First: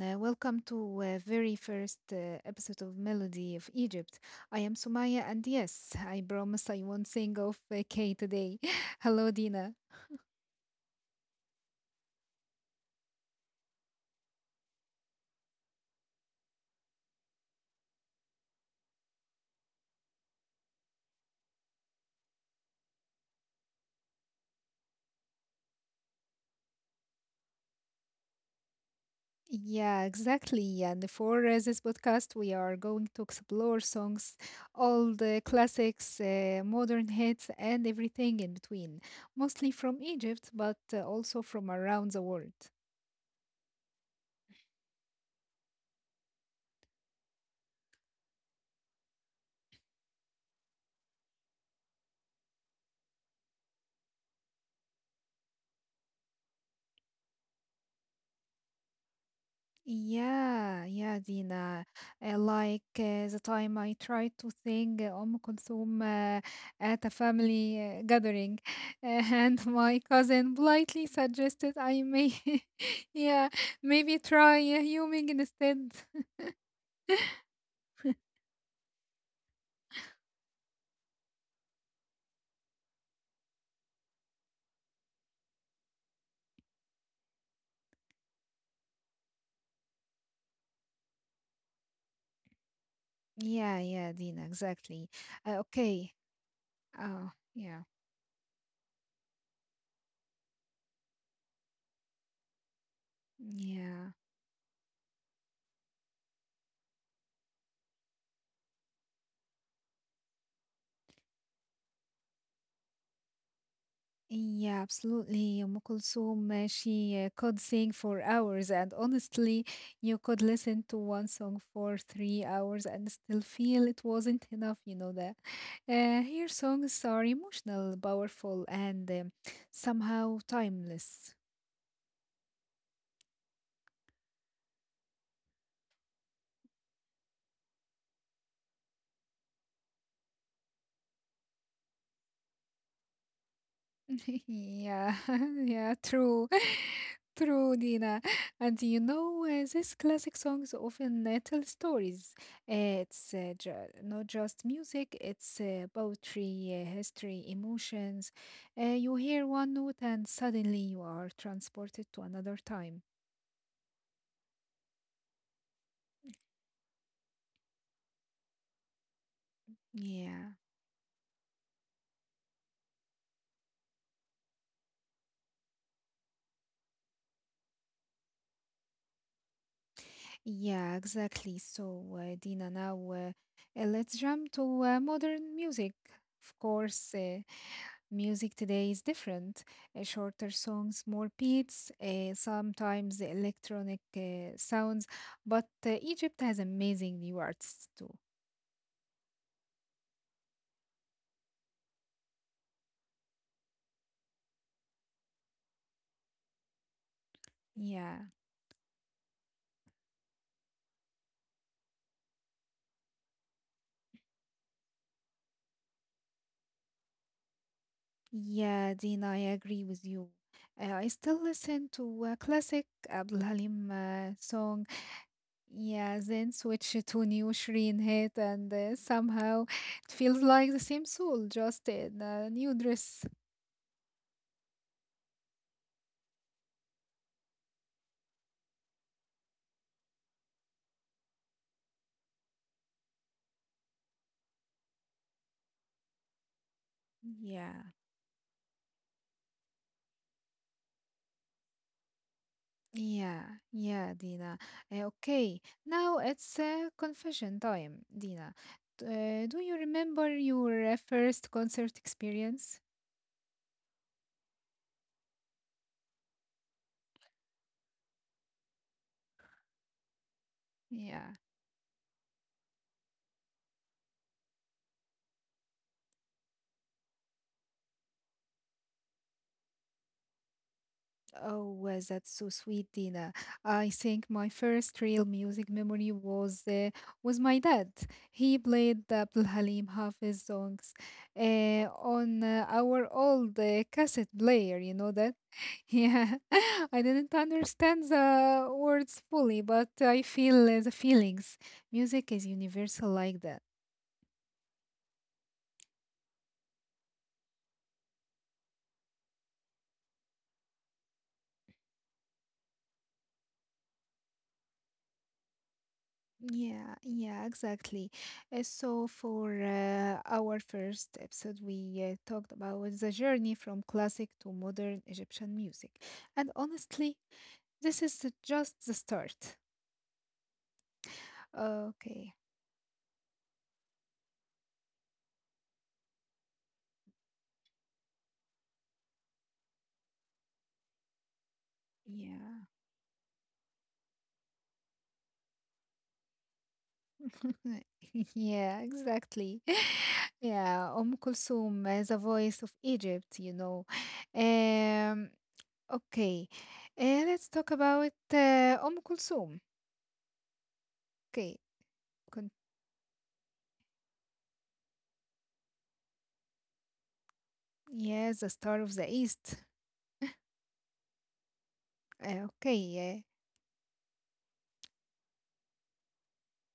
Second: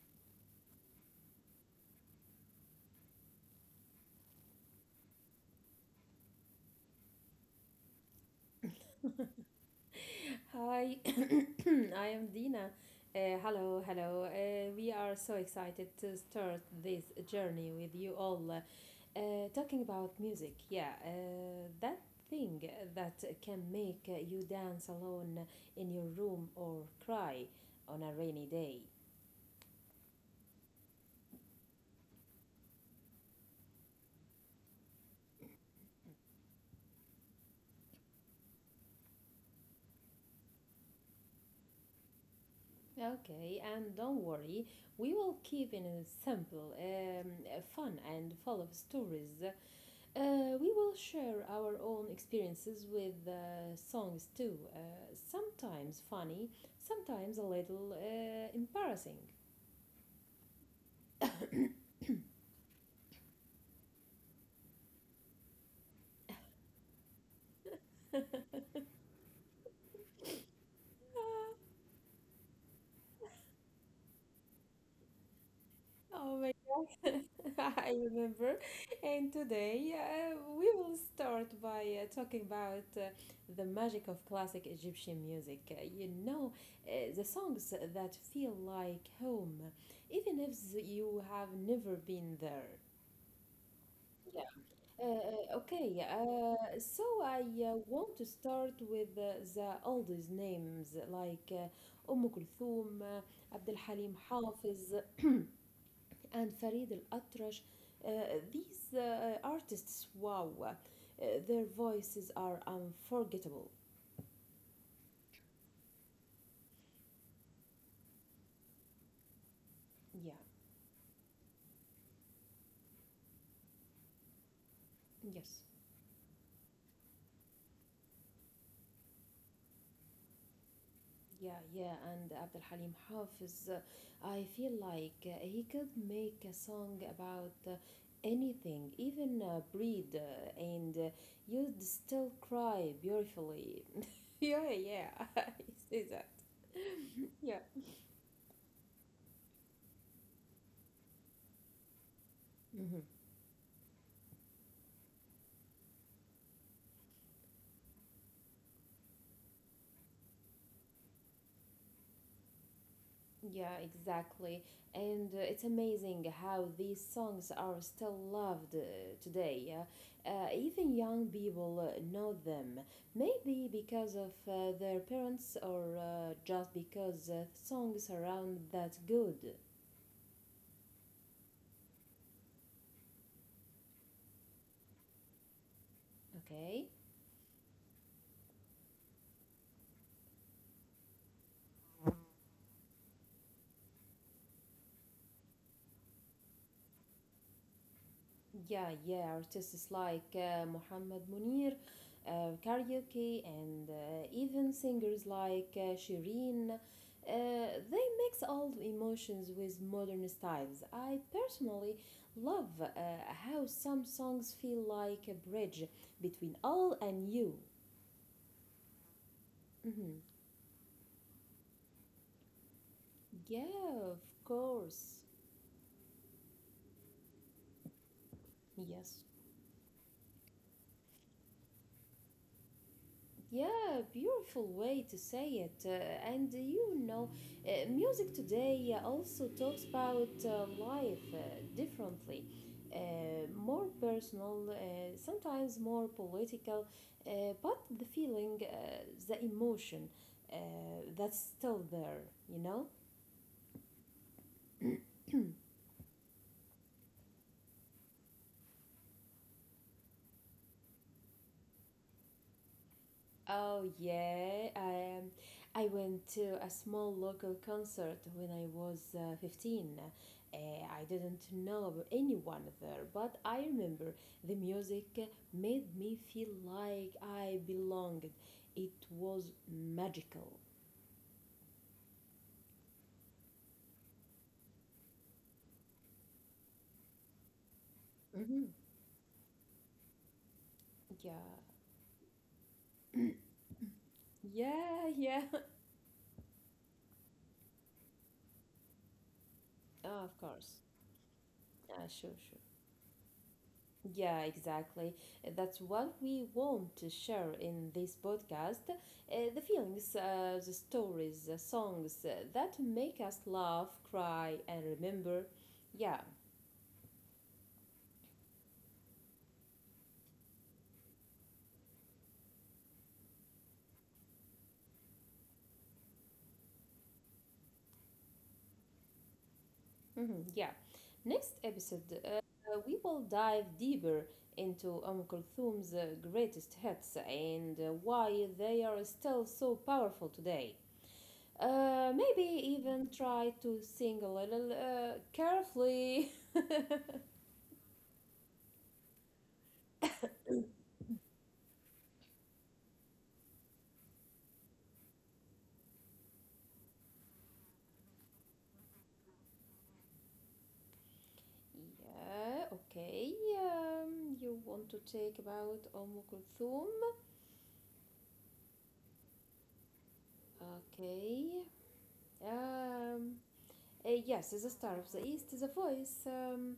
welcome to very first episode of Melody of Egypt. I am Sumaya, and yes, I promise I won't sing off K today. Hello, Dina. Hi, I am Dina. Hello, hello. We are so excited to start this journey with you all. Talking about music, yeah, that thing that can make you dance alone in your room or cry on a rainy day. Yeah, exactly. And for this podcast, we are going to explore songs, all the classics, modern hits, and everything in between, mostly from Egypt, but also from around the world. Okay, and don't worry, we will keep it simple, fun, and full of stories. We will share our own experiences with songs too. Sometimes funny, sometimes a little embarrassing. Yeah, yeah, Dina. Like the time I tried to sing Kulthum at a family gathering, and my cousin politely suggested I may, yeah, maybe try humming instead. Oh my god, I remember. And today we will start by talking about the magic of classic Egyptian music. You know, the songs that feel like home, even if you have never been there. Yeah, yeah, Dina, exactly. Okay, Okay. So Oh, I yeah, want to start with the oldest names like Kulthum, Abd al yeah. Halim Hafiz, and Farid al Atrash. Uh, these artists, wow, their voices are unforgettable. Yeah, absolutely. Umm Kulthum, she could sing for hours, and honestly, you Yeah, could listen to one song for 3 hours and still feel it wasn't enough, you know that. yes. Her songs are emotional, powerful, and somehow timeless. Yeah, yeah, and Abdul Halim Hafiz, I feel like he could make a song about anything, even breed, and you'd still cry beautifully. Yeah, yeah, Yeah, I yeah, see that. true. Yeah. True, Dina. And you know, these classic songs often tell stories. hmm It's not just music, it's poetry, history, emotions. You hear one note and suddenly you are transported to another time. Yeah, exactly. And it's amazing how these songs are still loved today. Yeah? Yeah, Even young people know them. Maybe because of their parents or just because songs around that good. yeah, exactly. So, Dina, now let's jump to modern music. Of Okay? course, Music today is different. Shorter songs, more beats, sometimes electronic sounds. But Egypt has amazing new artists too. Yeah, yeah, artists like Mohammed Munir, karaoke, and even singers like Shireen. They Yeah, mix old emotions with modern styles. I personally love how some songs feel like a bridge between old and new. yeah, Dina, I agree with Mhm. you. I still listen to a classic Abdul Halim Yeah, of song. course. Yeah, then switch to new Shreen hit, and Yes. somehow it feels like the same soul, just in a new dress. Yeah, beautiful way to say it. And You know, music today also talks about life differently, more personal, sometimes more political, uh, but Yeah. the feeling, the emotion, uh, that's still there, you know? Yeah, yeah, Dina. Okay, now it's confession time, Dina. Do you remember your first concert experience? Oh yeah, I I went to a small local concert when I was 15. I Yeah. didn't know about anyone there, but I remember the music made me feel like I belonged. It was magical. Oh, well, that's so sweet, Dina. I think my first real music memory was my dad. He Hmm. played the Abdul Halim Hafiz songs Yeah. on our old cassette player. You Yeah, know that? yeah. Yeah, I didn't understand the words fully, but Ah, I of feel course. the feelings. Ah, Music sure, is sure. universal like that. Yeah, exactly. That's what we want to share in this podcast, the feelings, the stories, the songs that make us laugh, cry, and remember. Yeah, Yeah, yeah, exactly. So, for our first episode, we talked about the journey from classic to modern Egyptian music. And honestly, this is just the start. hmm, yeah. Next episode, Okay, we will dive deeper into Kulthum's greatest hits and why they are still so powerful today. Maybe yeah. even try to sing a little carefully. Yeah, exactly. Yeah, Kulthum, the voice of Egypt, you know. Um, okay, let's talk about Kulthum. Okay, Con- Yeah, okay. You want to take about Kulthum? yeah, the star of the East. Okay. Okay, Um, yes, the star of the east is a voice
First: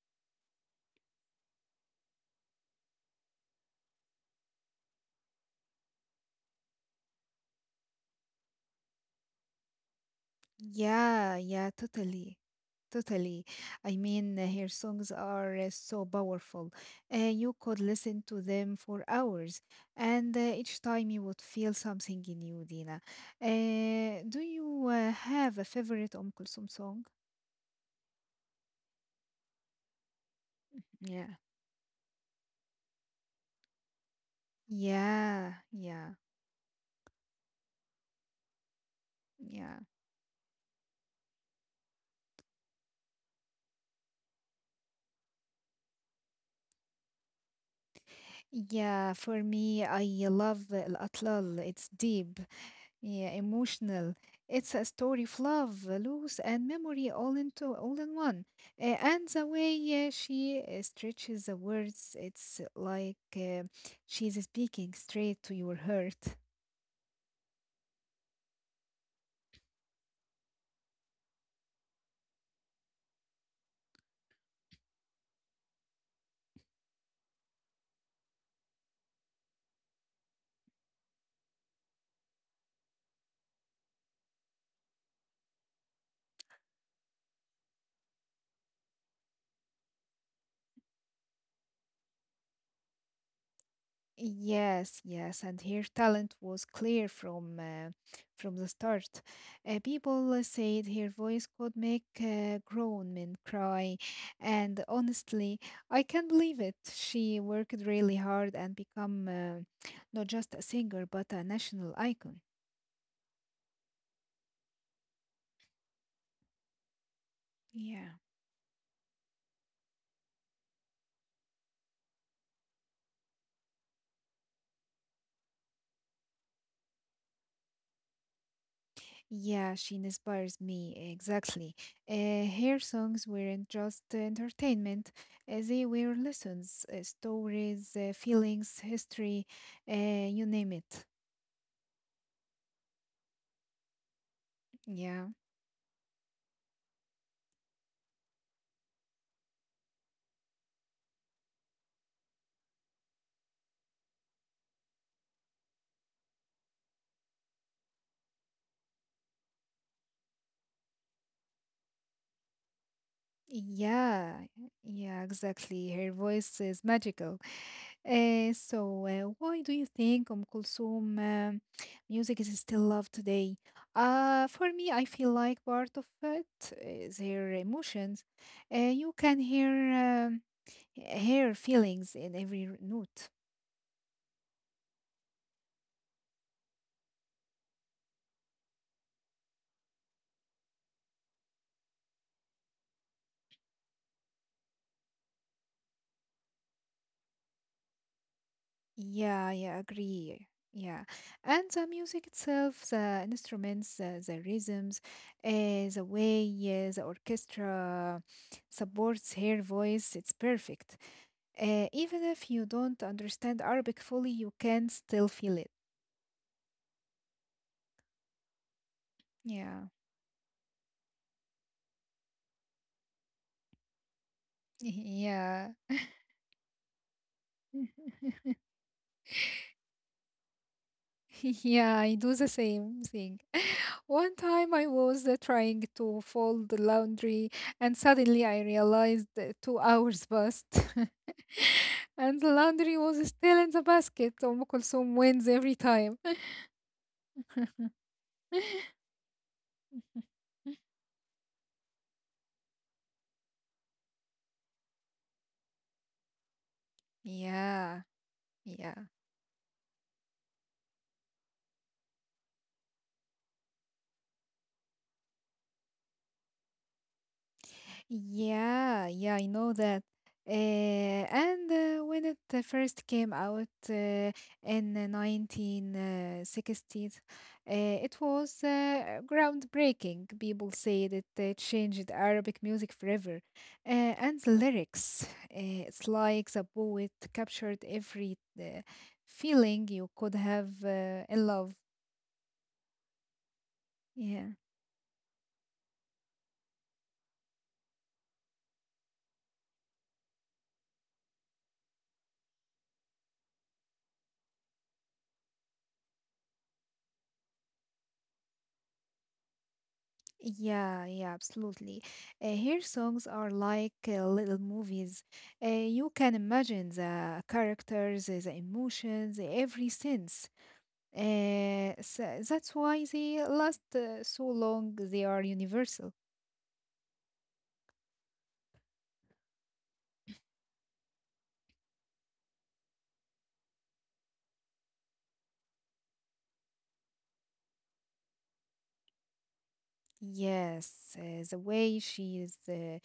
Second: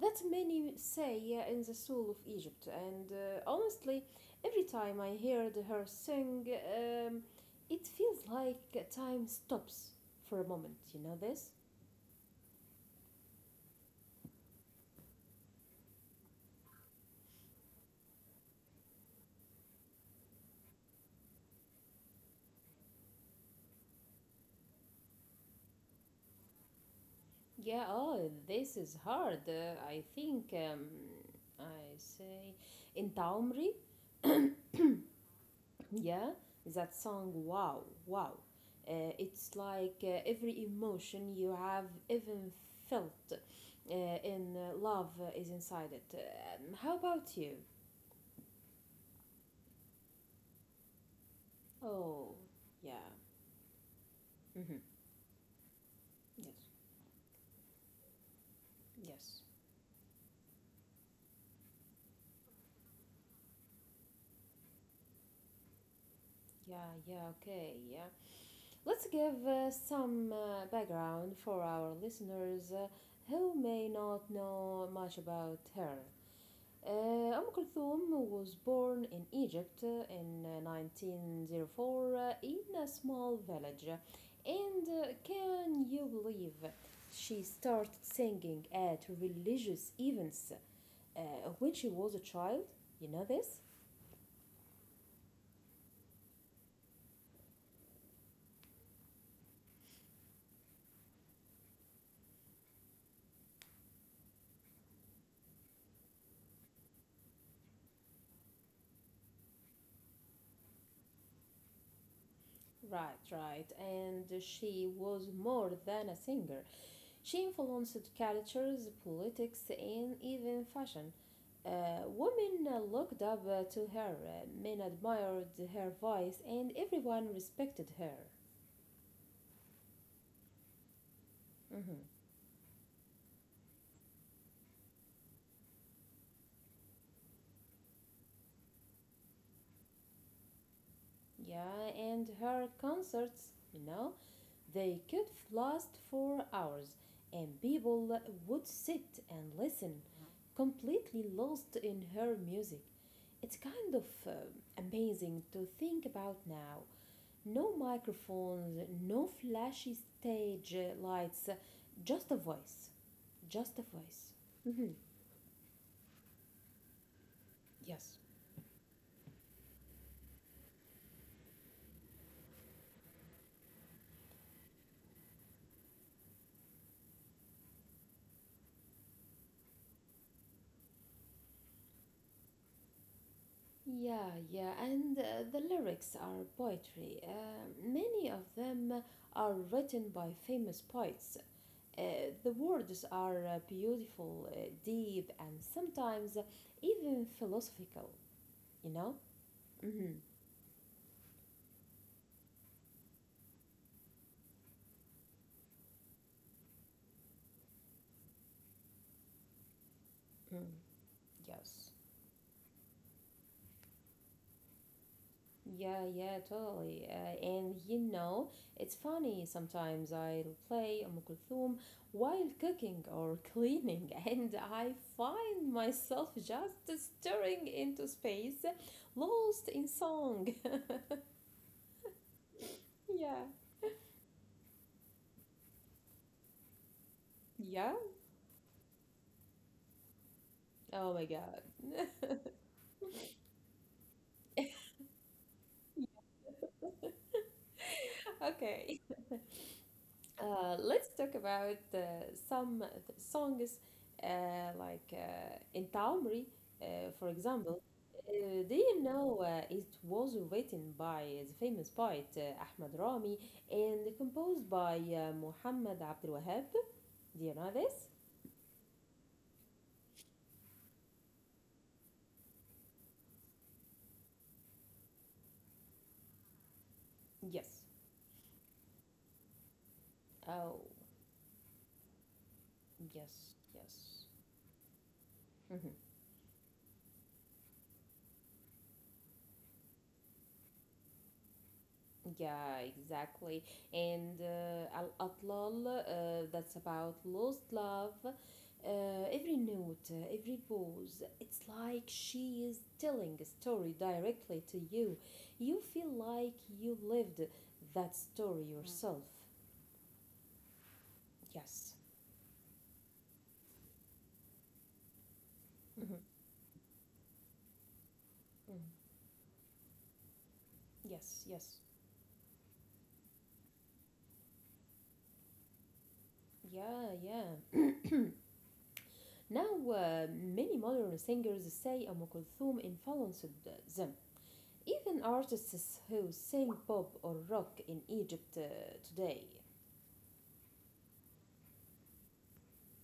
that many say in the soul of Egypt. And honestly, every time I heard her sing, um, it feels like time stops for a moment. You know yeah, this? yeah, totally, totally. I mean, her songs are so powerful. You could listen to them for hours, and each time you would feel something new, Dina. Do you have a favorite Kulthum song? Yeah, oh, this is hard. I think Yeah. I say in Taumri. Yeah, yeah, Yeah, that song, wow, wow, it's yeah. like every emotion you have even felt in love is inside it. How about you? Yeah, for me, I love Al Atlal. It's Oh, deep, yeah. yeah, emotional. Mm-hmm. It's a story of love, Yes, loss, and memory all in one. And yes. the way she stretches the words, it's like she's speaking straight to your heart. Yeah, yeah, okay, yeah, let's give some background for our listeners who may not know much about her. Uh, Kulthum was born in Egypt in 1904 in a small village. And can you believe she started singing at religious events uh, when she was a child? You know this? Yes, yes, and her talent was clear from the start. People said her voice could make grown men cry, and honestly, I can't believe it. She worked really hard and become not just a singer but a national icon. Right, right. And she was more than a singer. She influenced Yeah. cultures, politics, and even fashion. Women looked up to her, men admired her voice, and everyone respected her. Yeah, she inspires me, exactly. Mhm. Her songs weren't just entertainment, they were lessons, stories, feelings, history, uh, you name it. Yeah, and her concerts, you know, they Yeah, could last for hours, and people would sit and listen, completely lost in her music. It's kind of amazing to think about now. No microphones, no flashy stage lights, just a voice. Just a voice. yeah, Mhm. yeah, exactly. Her voice is magical. Yes. So, why do you think Kulsum music is still loved today? For me, I feel like part of it is her emotions. You can hear. Her feelings in every note. Yeah, yeah, and the lyrics are poetry. Many of them are written by famous poets. Uh, the words are beautiful, deep, and sometimes even philosophical, you know? Yeah, yeah, Hmm. agree. Yeah, and the music itself, the instruments, the rhythms, uh, the way the orchestra supports her voice, it's Mm. perfect. Yes. Even if you don't understand Arabic fully, you can still feel it. Yeah, yeah, totally. And You know, it's funny, Yeah, sometimes I'll play Kulthum while cooking or cleaning, and I yeah. find myself just staring into space, lost in song. Yeah, I do the same thing. Yeah, One time I was trying to fold the laundry yeah. and suddenly I realized that 2 hours passed Oh my God. and the laundry was still in the basket. Kulthum wins every time. Yeah, okay. Let's talk about some songs like in Taumri, for example. Yeah, Do you yeah. know it was written by the famous poet Ahmad Rami and composed by Muhammad Abdul Wahab? Do you know this? Yeah, yeah, I know that. And when it first came out in the 1960s, uh, Yes. it was groundbreaking. People Oh, say that it changed Arabic music forever. yes, yes. And the lyrics, it's like the poet captured every feeling you could have in love. Yeah, exactly. And Yeah. Al Atlal, that's about lost love. Every note, every pause, it's like she is telling a story directly to you. You feel like you lived that story yourself. Yeah, yeah, Yes. absolutely. Her songs are like little movies. You Mhm. can imagine the characters, the Mhm. emotions, every sense. Yes, yes. So that's why they last so long. They are universal. Yeah, yeah. Now, many modern singers say Kulthum influenced them. Even artists who sing pop or rock in Egypt today. Yes, the way she is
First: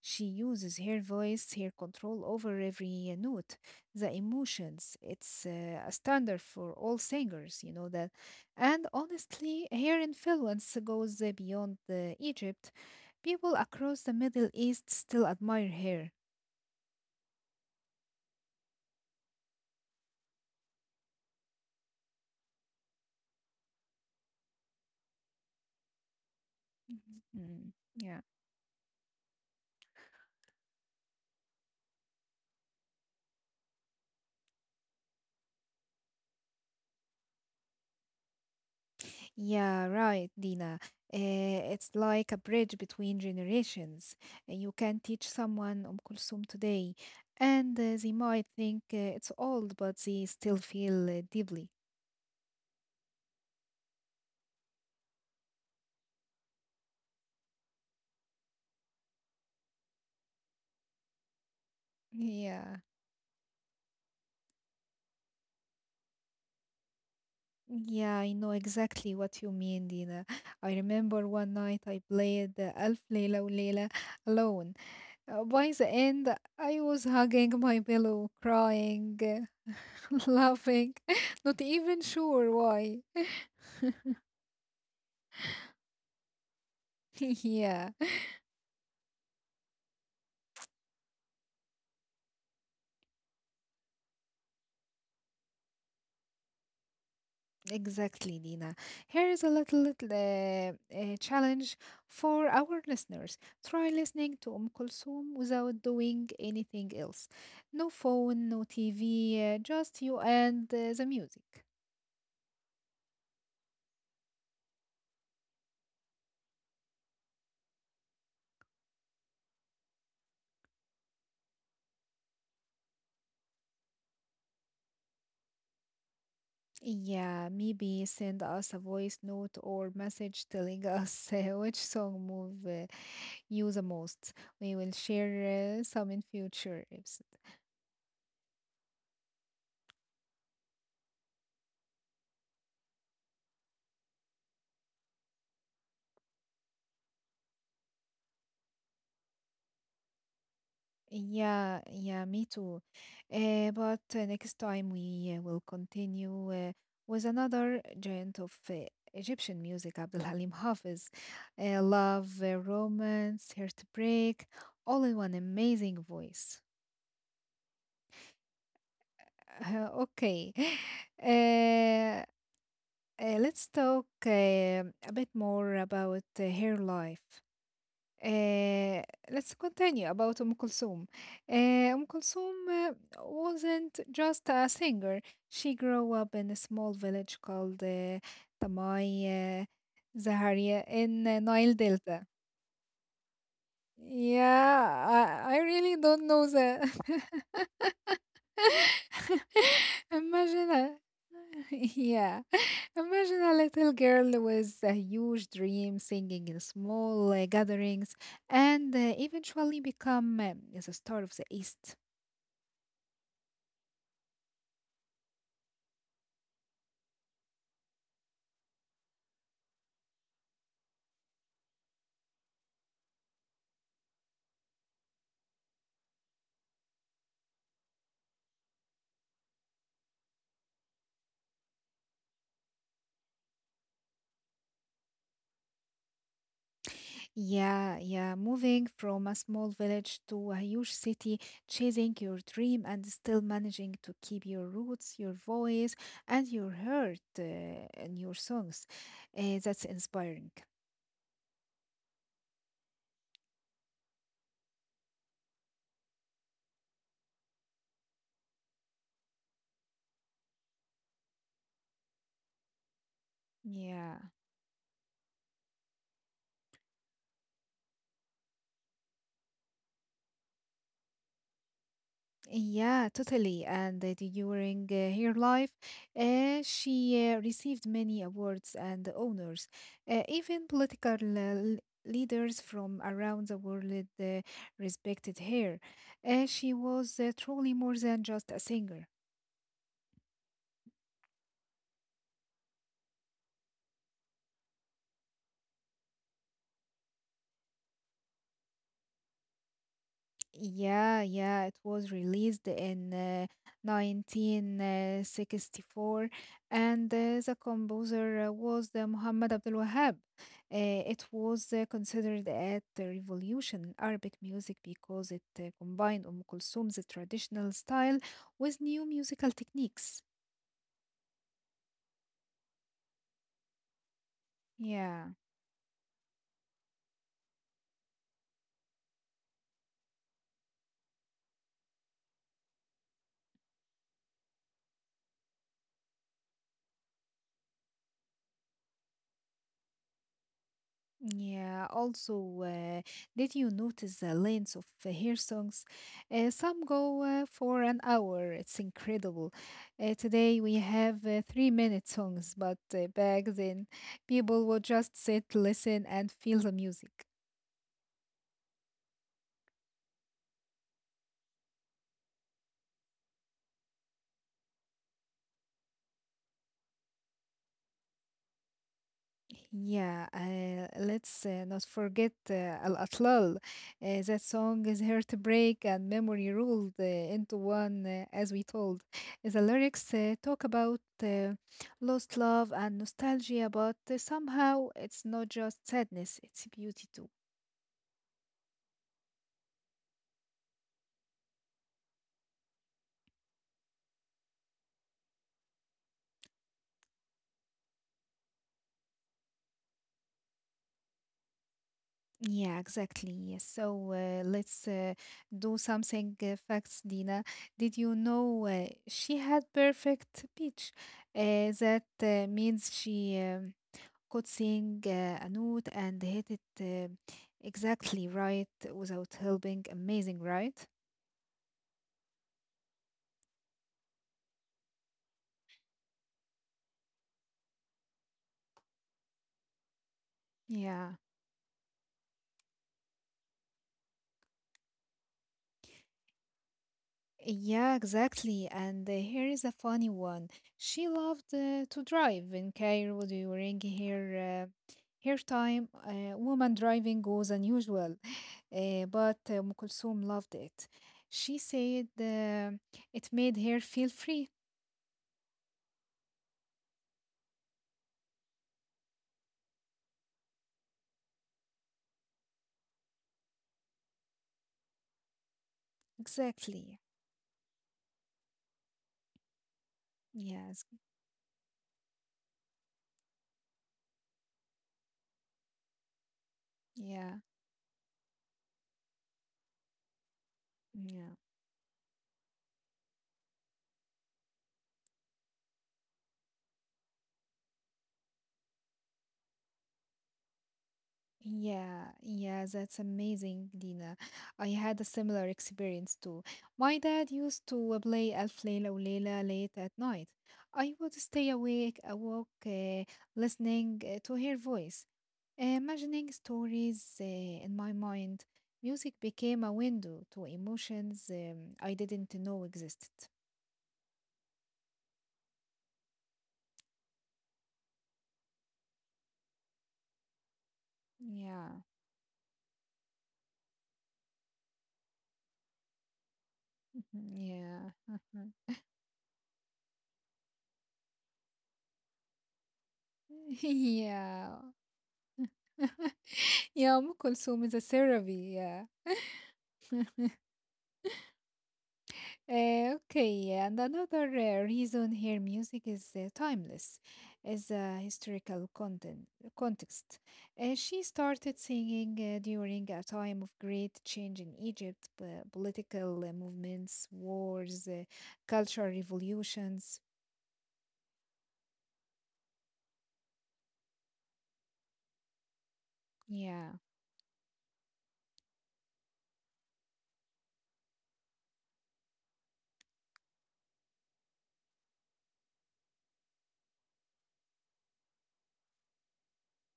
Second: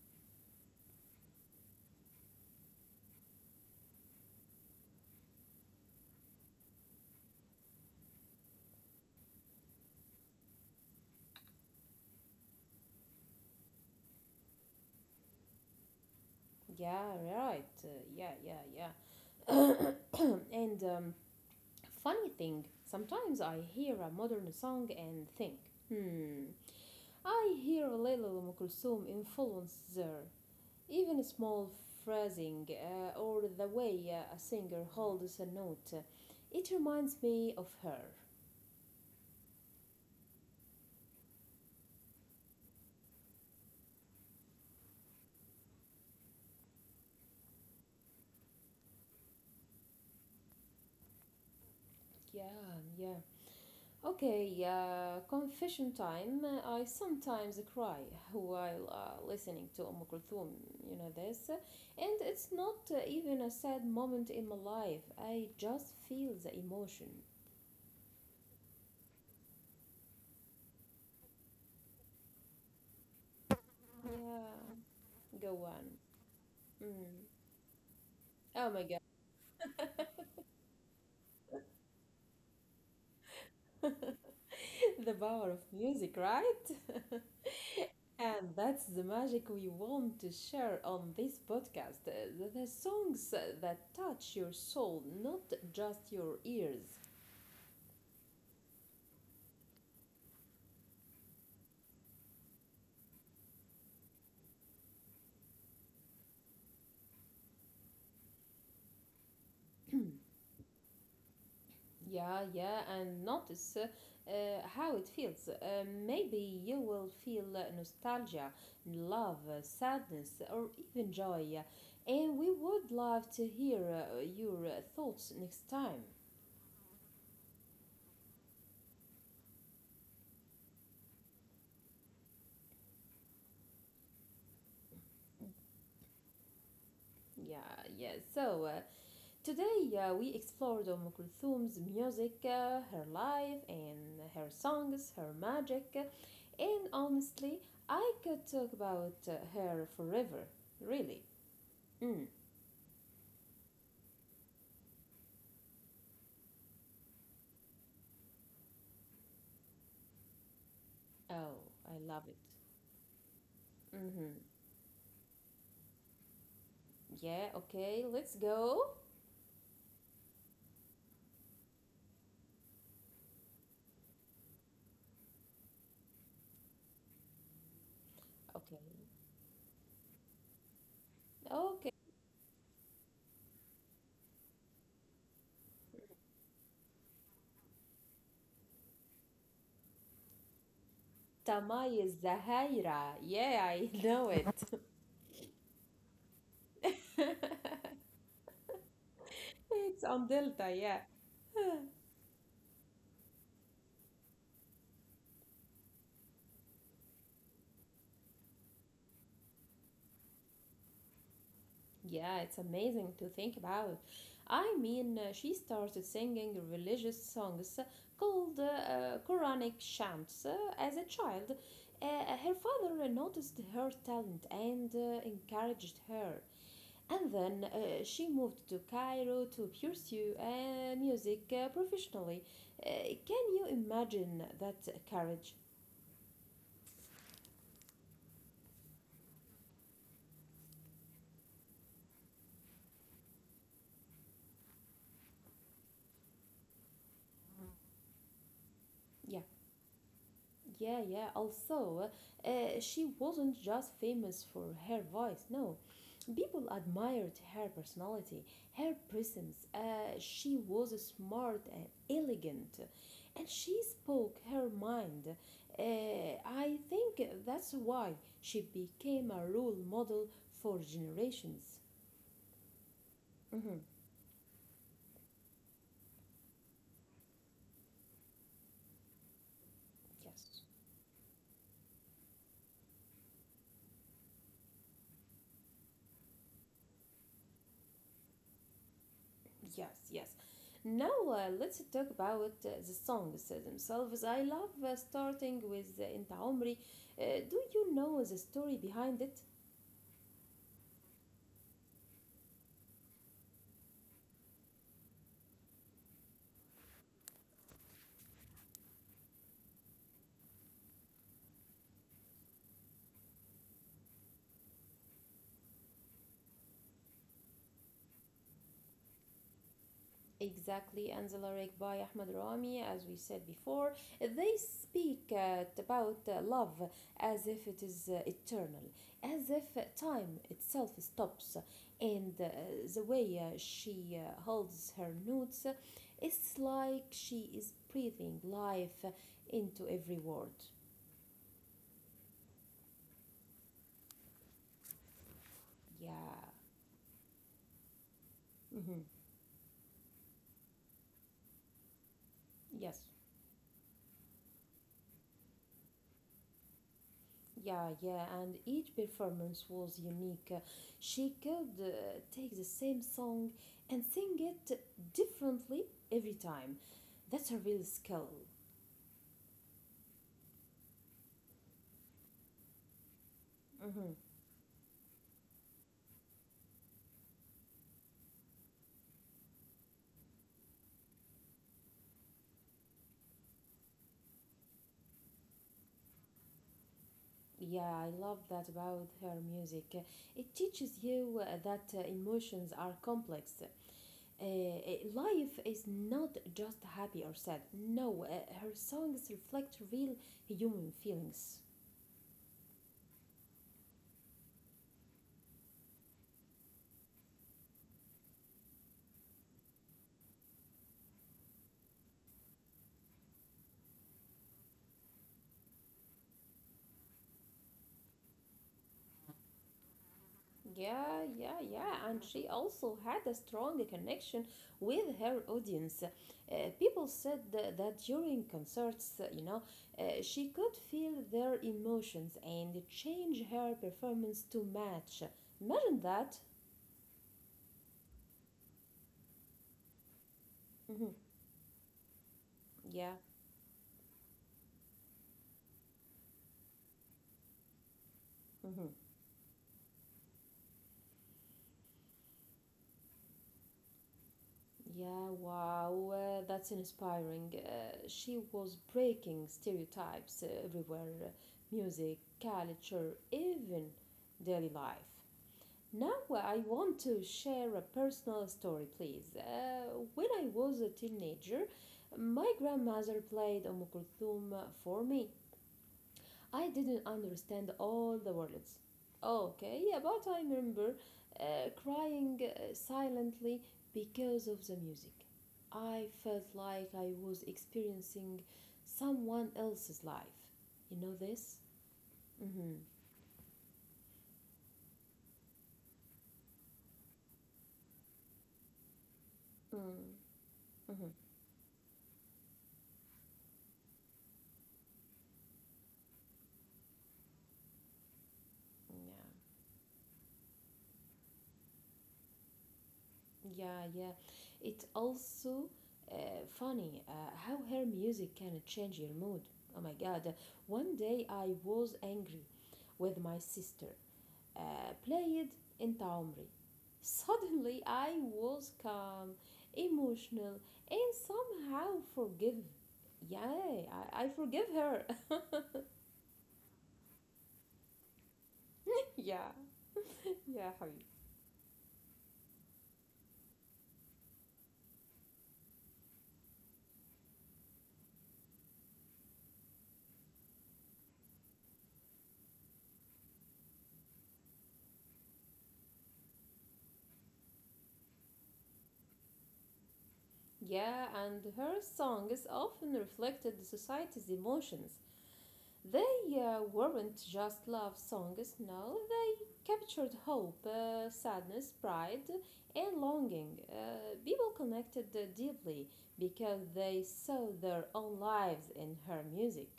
She uses her voice, her control over every note, the emotions. It's a standard for all singers, you know that. And honestly, her influence goes beyond Egypt. People across the Middle East still admire her. Yeah, right. Yeah. And funny thing, sometimes I hear a modern song and think, hmm, I Mm, hear a yeah. little Kulthum influence there. Even small phrasing or the way a singer holds a note, it reminds me of her. Yeah, right, Dina. It's like a bridge between generations. You can teach someone Kulsum today, and they might think it's old, but they still feel deeply. Yeah, yeah. Okay, confession time. I sometimes cry while listening to Kulthum, you know this. And it's Yeah. not even a sad moment in my life. I just feel the emotion. Yeah, I know exactly what you mean, Dina. I remember one night I played Alf Leila Leila alone. Yeah, go By on. the end, I Mm. was hugging my pillow, Oh my god. crying, laughing, not even sure why. The power of music, right? yeah. And that's the magic we want to share on this podcast. The songs that touch your soul, not just your ears. Exactly, Nina. Here is a little challenge for our listeners. Try listening to Kulsum without doing anything else. No phone, no TV, just you and the music. Yeah, yeah, and notice how it feels. Maybe you will feel nostalgia, love, sadness, or even joy. And we would love to hear your thoughts next time. Yeah, maybe send us a voice note or message telling us which song move you the most. We will share some in future episodes. Yeah, yeah. So today we explored Kulthum's music, her life, and her songs, her magic. And honestly, I could talk about her forever, really. Yeah, yeah, Mm. me too. But next time we will continue with another giant of Egyptian music, Abdul Halim Hafiz. Oh, I love Love, it. Romance, Mm-hmm. heartbreak, all in one amazing voice. Yeah, okay, let's go. Okay. Uh, let's talk a bit more about her life. Okay. Uh, let's continue about Kulsum. Uh, Okay. Umm Kulthum uh, wasn't just a singer. She grew up in a small village called Tamai Zaharia in Nile Tamayız Delta. Zahira. Yeah, I know it. Yeah, I really don't know that. It's on Delta, Imagine a, yeah. yeah, imagine a little girl with a huge dream singing in small gatherings and eventually become the star of the East. Yeah, it's amazing to think about. I mean, she started singing religious songs called Quranic chants as a child. Her father noticed her talent and encouraged her. And then she moved to Cairo to pursue music professionally. Uh, can you imagine that courage? Yeah, yeah. Moving from a small village to a huge city, chasing your dream and still managing to keep your roots, your voice, and your heart and your songs. Yeah, That's inspiring. yeah, yeah. Also, uh, she wasn't just famous for her voice, no. People admired her personality, her presence. She was smart and elegant, and she Yeah. spoke her mind. I think that's why she became a role model for generations. Yeah, totally. Mhm. And during her life, she received many awards and honors. Yes, Even political leaders from around the world uh, respected her. She was truly more than just a singer. yes, yes. Now let's talk about the songs themselves. I love starting with Inta Omri. Uh, do you know the story behind it? Yeah, yeah, it was released in 1964, and the composer was Muhammad Abdul Wahab. It was considered a revolution in Arabic music because it combined Kulthum's traditional style with new musical techniques. Exactly, Anzala by Ahmad Rami, as we said before, they speak Yeah. About love as if it is eternal, as if time itself stops, and the way she holds her notes, it's like she is breathing life into every word. Yeah, also, did you notice the lengths of hair songs? Yeah. Some go for an hour. It's Hmm. incredible. Today we have 3 minute songs, but Yes. Back then people would just sit, listen, and feel the music. Yeah, yeah, and each performance was unique. She could take the same song and sing it differently every time. That's a real skill. Yeah, let's not forget Al Atlal. Hmm. That song is heartbreak and memory rolled into one, as we told. The lyrics talk about lost love and nostalgia, but somehow it's not just sadness, it's beauty too. Yeah, I love that about her music. It teaches you that emotions are complex. Life is not just happy or sad. No, her songs reflect real human feelings. Yeah, exactly. Yes. So let's do something facts, Dina. Did you know she had perfect pitch? That means she. Good seeing Anoud and hit it exactly right without helping. Amazing, right? Yeah, yeah, yeah. And she also had a strong connection with her audience. People said that during concerts, you know, she could Yeah. feel their emotions and change her performance to match. Imagine that. Yeah, exactly. And here is a funny one. She Mhm. loved to drive in Yeah. Cairo during her time. Woman driving was unusual, Mhm. But Kulthum loved it. She said it made her feel free. Yeah, wow, that's inspiring. She was breaking stereotypes everywhere, music, culture, even daily life. Now I want Exactly. to share a personal story, please. When I was Yes. a teenager, my grandmother played Kulthum for me. I didn't Yeah. understand all the words. Okay, yeah, but I remember Yeah. Crying silently because of the music. I felt like I was experiencing someone else's life. You know this? Yeah, yeah, Mm-hmm. that's amazing, Dina. I had a similar experience too. My dad used to play Alf Leila و late at night. I would Mm-hmm. stay awake, listening to her voice, imagining stories in my mind. Music Yeah. became a window to emotions I didn't know existed. Yeah, yeah. It's also uh, funny how her music can change your mood. Oh my God. One day I Yeah, was angry with my sister, played Inta Omri. Mm-hmm, Suddenly yeah, I was calm, emotional, and somehow forgive. Yeah, I forgive yeah. her. Yeah, Kulthum is a therapy. Yeah. Yeah. Yeah, حبيبي. Okay, and another reason here music is timeless, is a historical content context. She started singing during a time of great change in Egypt, political movements, wars, cultural revolutions. Yeah, and her songs often reflected the society's emotions. They Yeah. weren't just love songs, no, they captured hope, sadness, pride, and longing. People connected deeply because they saw their own lives in her music.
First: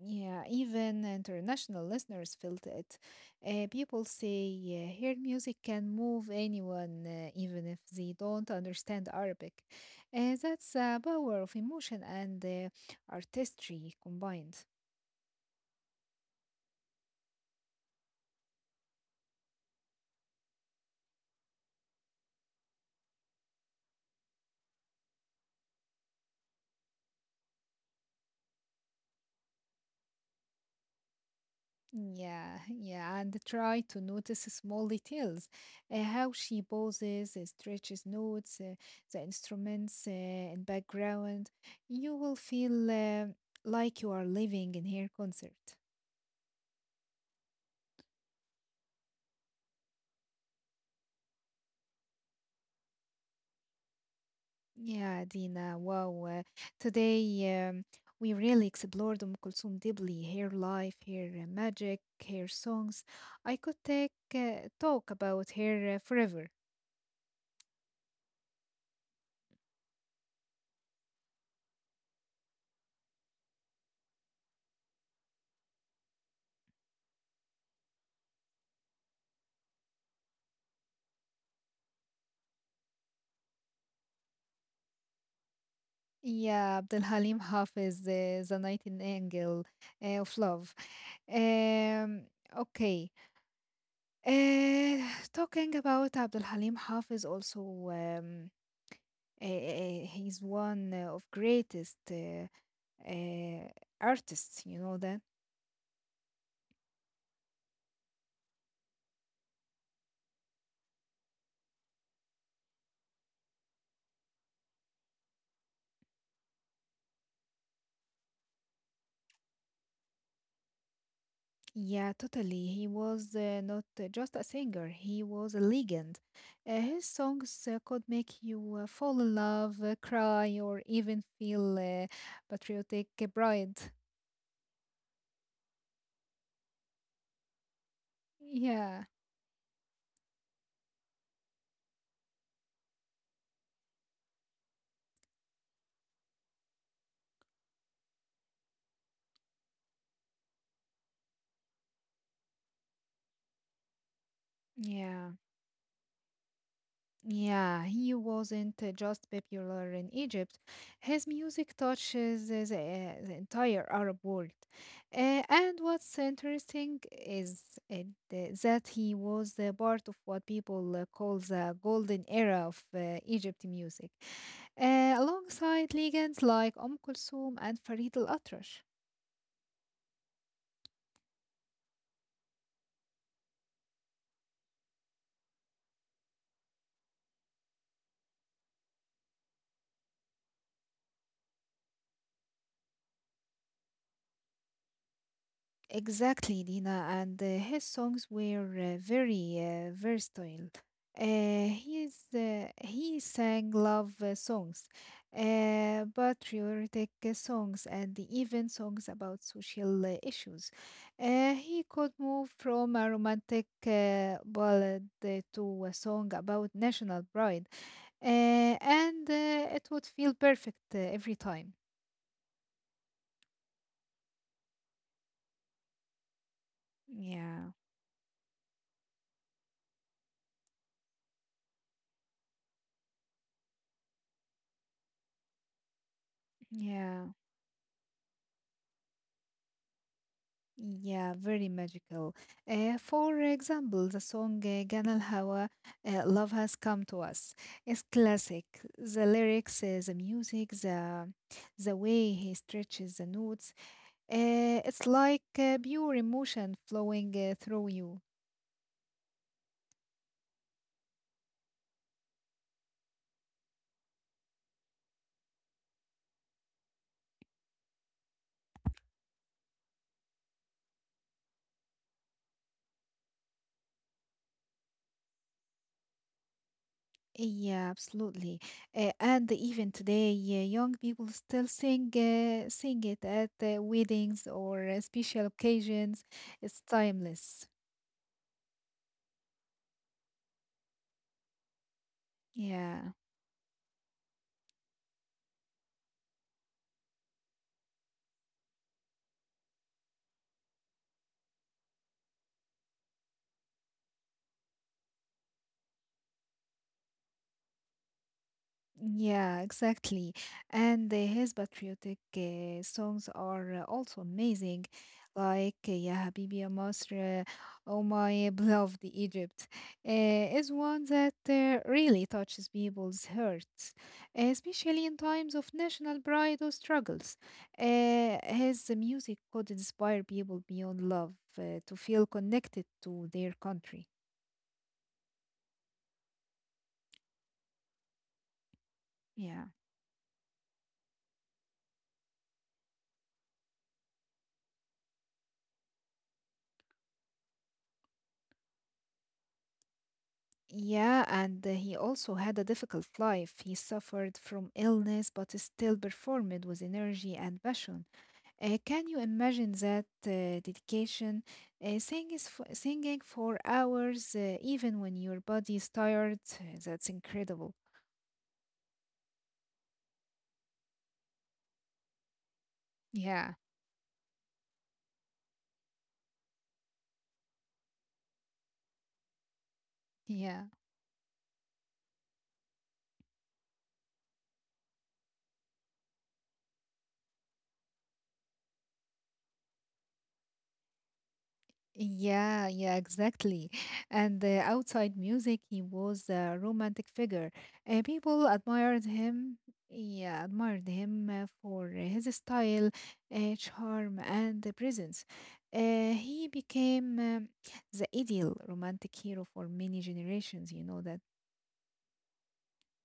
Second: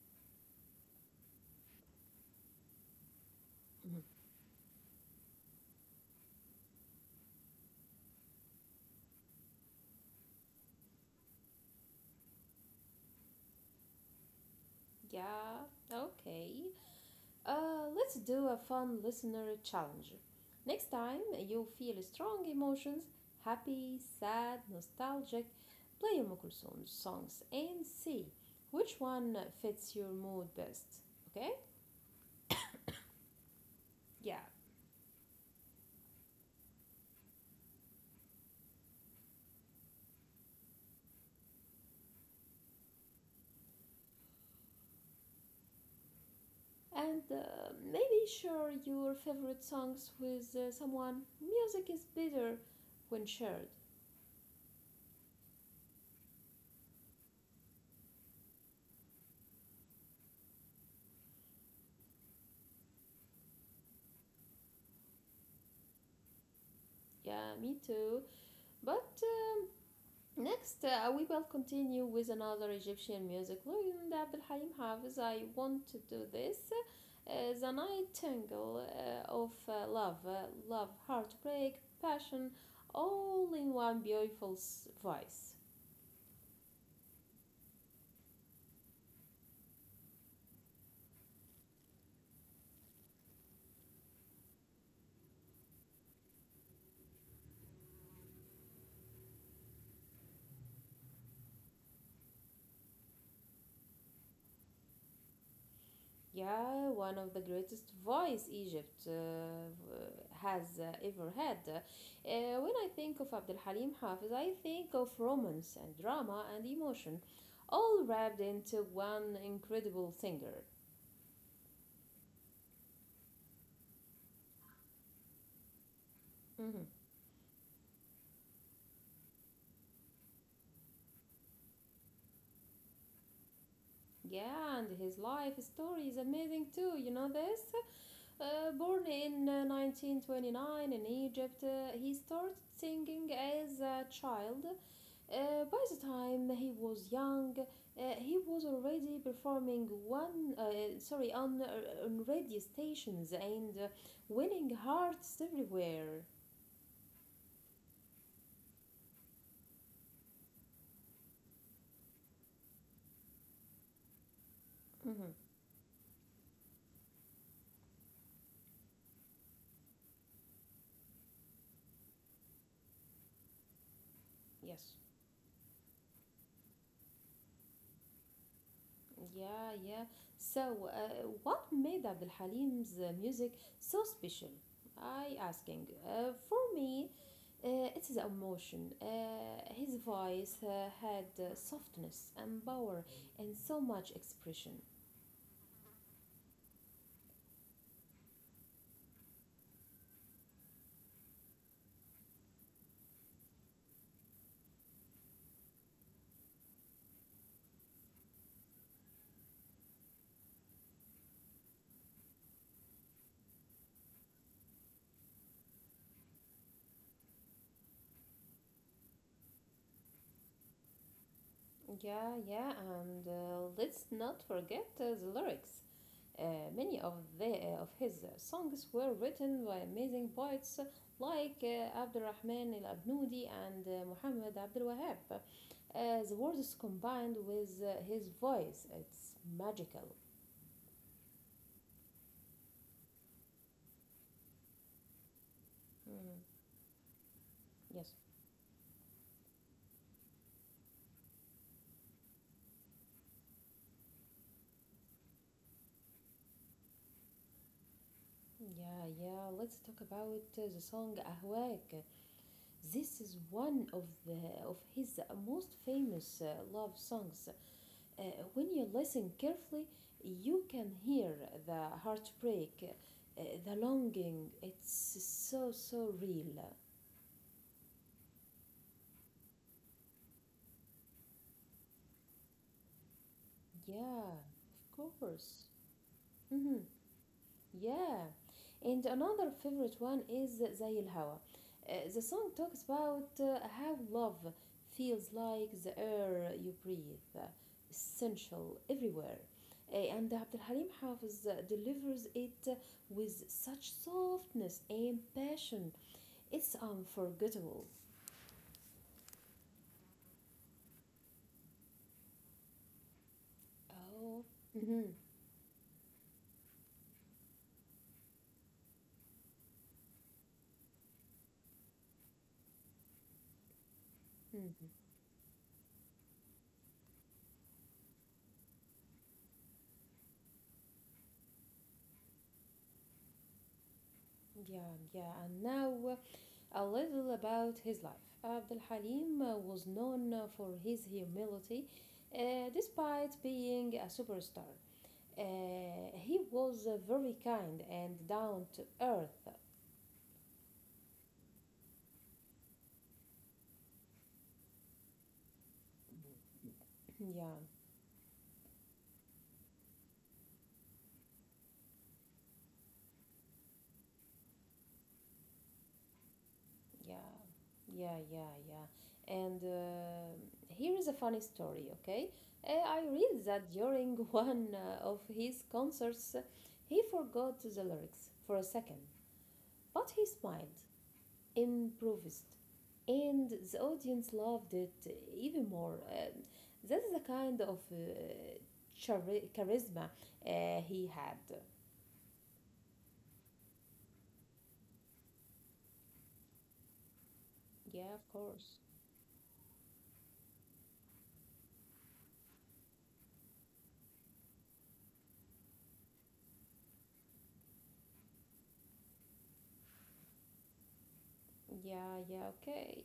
Yeah, even international listeners felt it. People say her music can move anyone, even if they don't understand Arabic. That's a power of emotion and artistry combined. Yeah, okay. Let's do a fun listener challenge. Next time you feel strong emotions, happy, sad, nostalgic, play Kulthum songs and see which one fits your mood best. Okay? Yeah, yeah, and try to Yeah. notice small details, how she poses, stretches notes, the instruments in background. You will feel like you are living in her concert. And maybe share your favorite songs with someone. Music is better when shared. Yeah, Dina. Wow. Today, we really explored Kulthum deeply, her life, her magic, her songs. I could take talk about her forever. Yeah, me too. But next, we will continue with another Egyptian music legend, Abdul Halim Hafiz. I want to do this. Uh, the Nightingale of Love, Love, Heartbreak, Passion, all in one beautiful voice. Yeah, Abdul Halim Hafiz, the nightingale of love. Um, okay. Uh, Talking about Abdul Halim Hafiz, also he's one of greatest uh, artists. You know that? Yeah, one of the greatest voice Egypt has ever had. When I think of Abdul Halim Hafiz, I think of romance and drama and emotion all wrapped into one incredible singer. Yeah, totally. He was not just a singer; he was a legend. Mhm. His songs could make you fall in love, cry, or even feel patriotic pride. Yeah, and his life story is amazing too. You know this? Yeah, Born in 1929 in Egypt, he started singing as a child. By the time he was young, he was already performing on radio stations and winning yeah. hearts everywhere. Yeah, he wasn't just popular in Egypt. His music touches the entire Arab world. Mhm. And what's interesting is it, uh, that he was the part of what people call the golden era of Egypt music, Yes. Alongside legends like Kulthum and Farid al-Atrash. Yeah, yeah. So, what made Abdul Halim's music so special? I asking. For me, it is emotion. His voice had softness and power and so much expression. Exactly, Dina, and his songs were very versatile. He sang love songs, patriotic songs, and even songs about social issues. He could move from a romantic ballad to a song about national pride, and it would feel perfect every time. Yeah, yeah, and let's not forget the lyrics. Many of the Yeah, of his songs were written by amazing poets like Abdurrahman al Abnudi and Muhammad Abdul Wahab. The words yeah. combined with his voice, it's magical. Yeah, very magical. For example, the song Gana Hawa, Mm. Love Has Come to Us, is Yes. classic. The lyrics, the music, the way he stretches the notes, it's like pure emotion flowing through you. Yeah, yeah. Let's talk about the song Ahwak. This is one of the of his most famous love songs. Uh, when you listen carefully, you can hear the heartbreak, the longing. It's so, so real. Yeah, absolutely. And even today, young people still sing it at Yeah, weddings or of special course. occasions. Hmm. It's timeless. Yeah. And another favorite one is زي الهوا. The song talks Yeah. about how love feels like the air you breathe, essential everywhere. And Abdul Halim Hafiz delivers it with such softness and passion. It's unforgettable. Yeah, exactly. And his patriotic songs are also Oh. amazing, Mhm. like Ya Habibi Ya Masr, Oh My Beloved Egypt, is one that really touches people's hearts, Mhm. especially in times of national pride or struggles. His music could inspire people beyond love to feel connected to their country. Yeah, yeah. And now a little about his life. Abdul Halim Yeah. was known for his humility, despite being a superstar. He was very kind and down to earth. Yeah, and he also had a difficult life. He suffered from illness but still performed with energy Yeah. and passion. Can you imagine that dedication? Singing for hours, even when your body is tired, that's Yeah, incredible. yeah, yeah, yeah. And here is a funny story, okay? I read Yeah, that during one of his concerts, he forgot the lyrics for a second, but he yeah. smiled, improvised, and the audience loved it even more. That is the kind of charisma he had. Yeah, yeah, exactly. And outside music, he was a romantic figure. Yeah, of People course. admired him. Yeah, admired him for his style, charm, and the presence. He became the ideal romantic hero for many generations. You know that. Yeah, yeah, okay.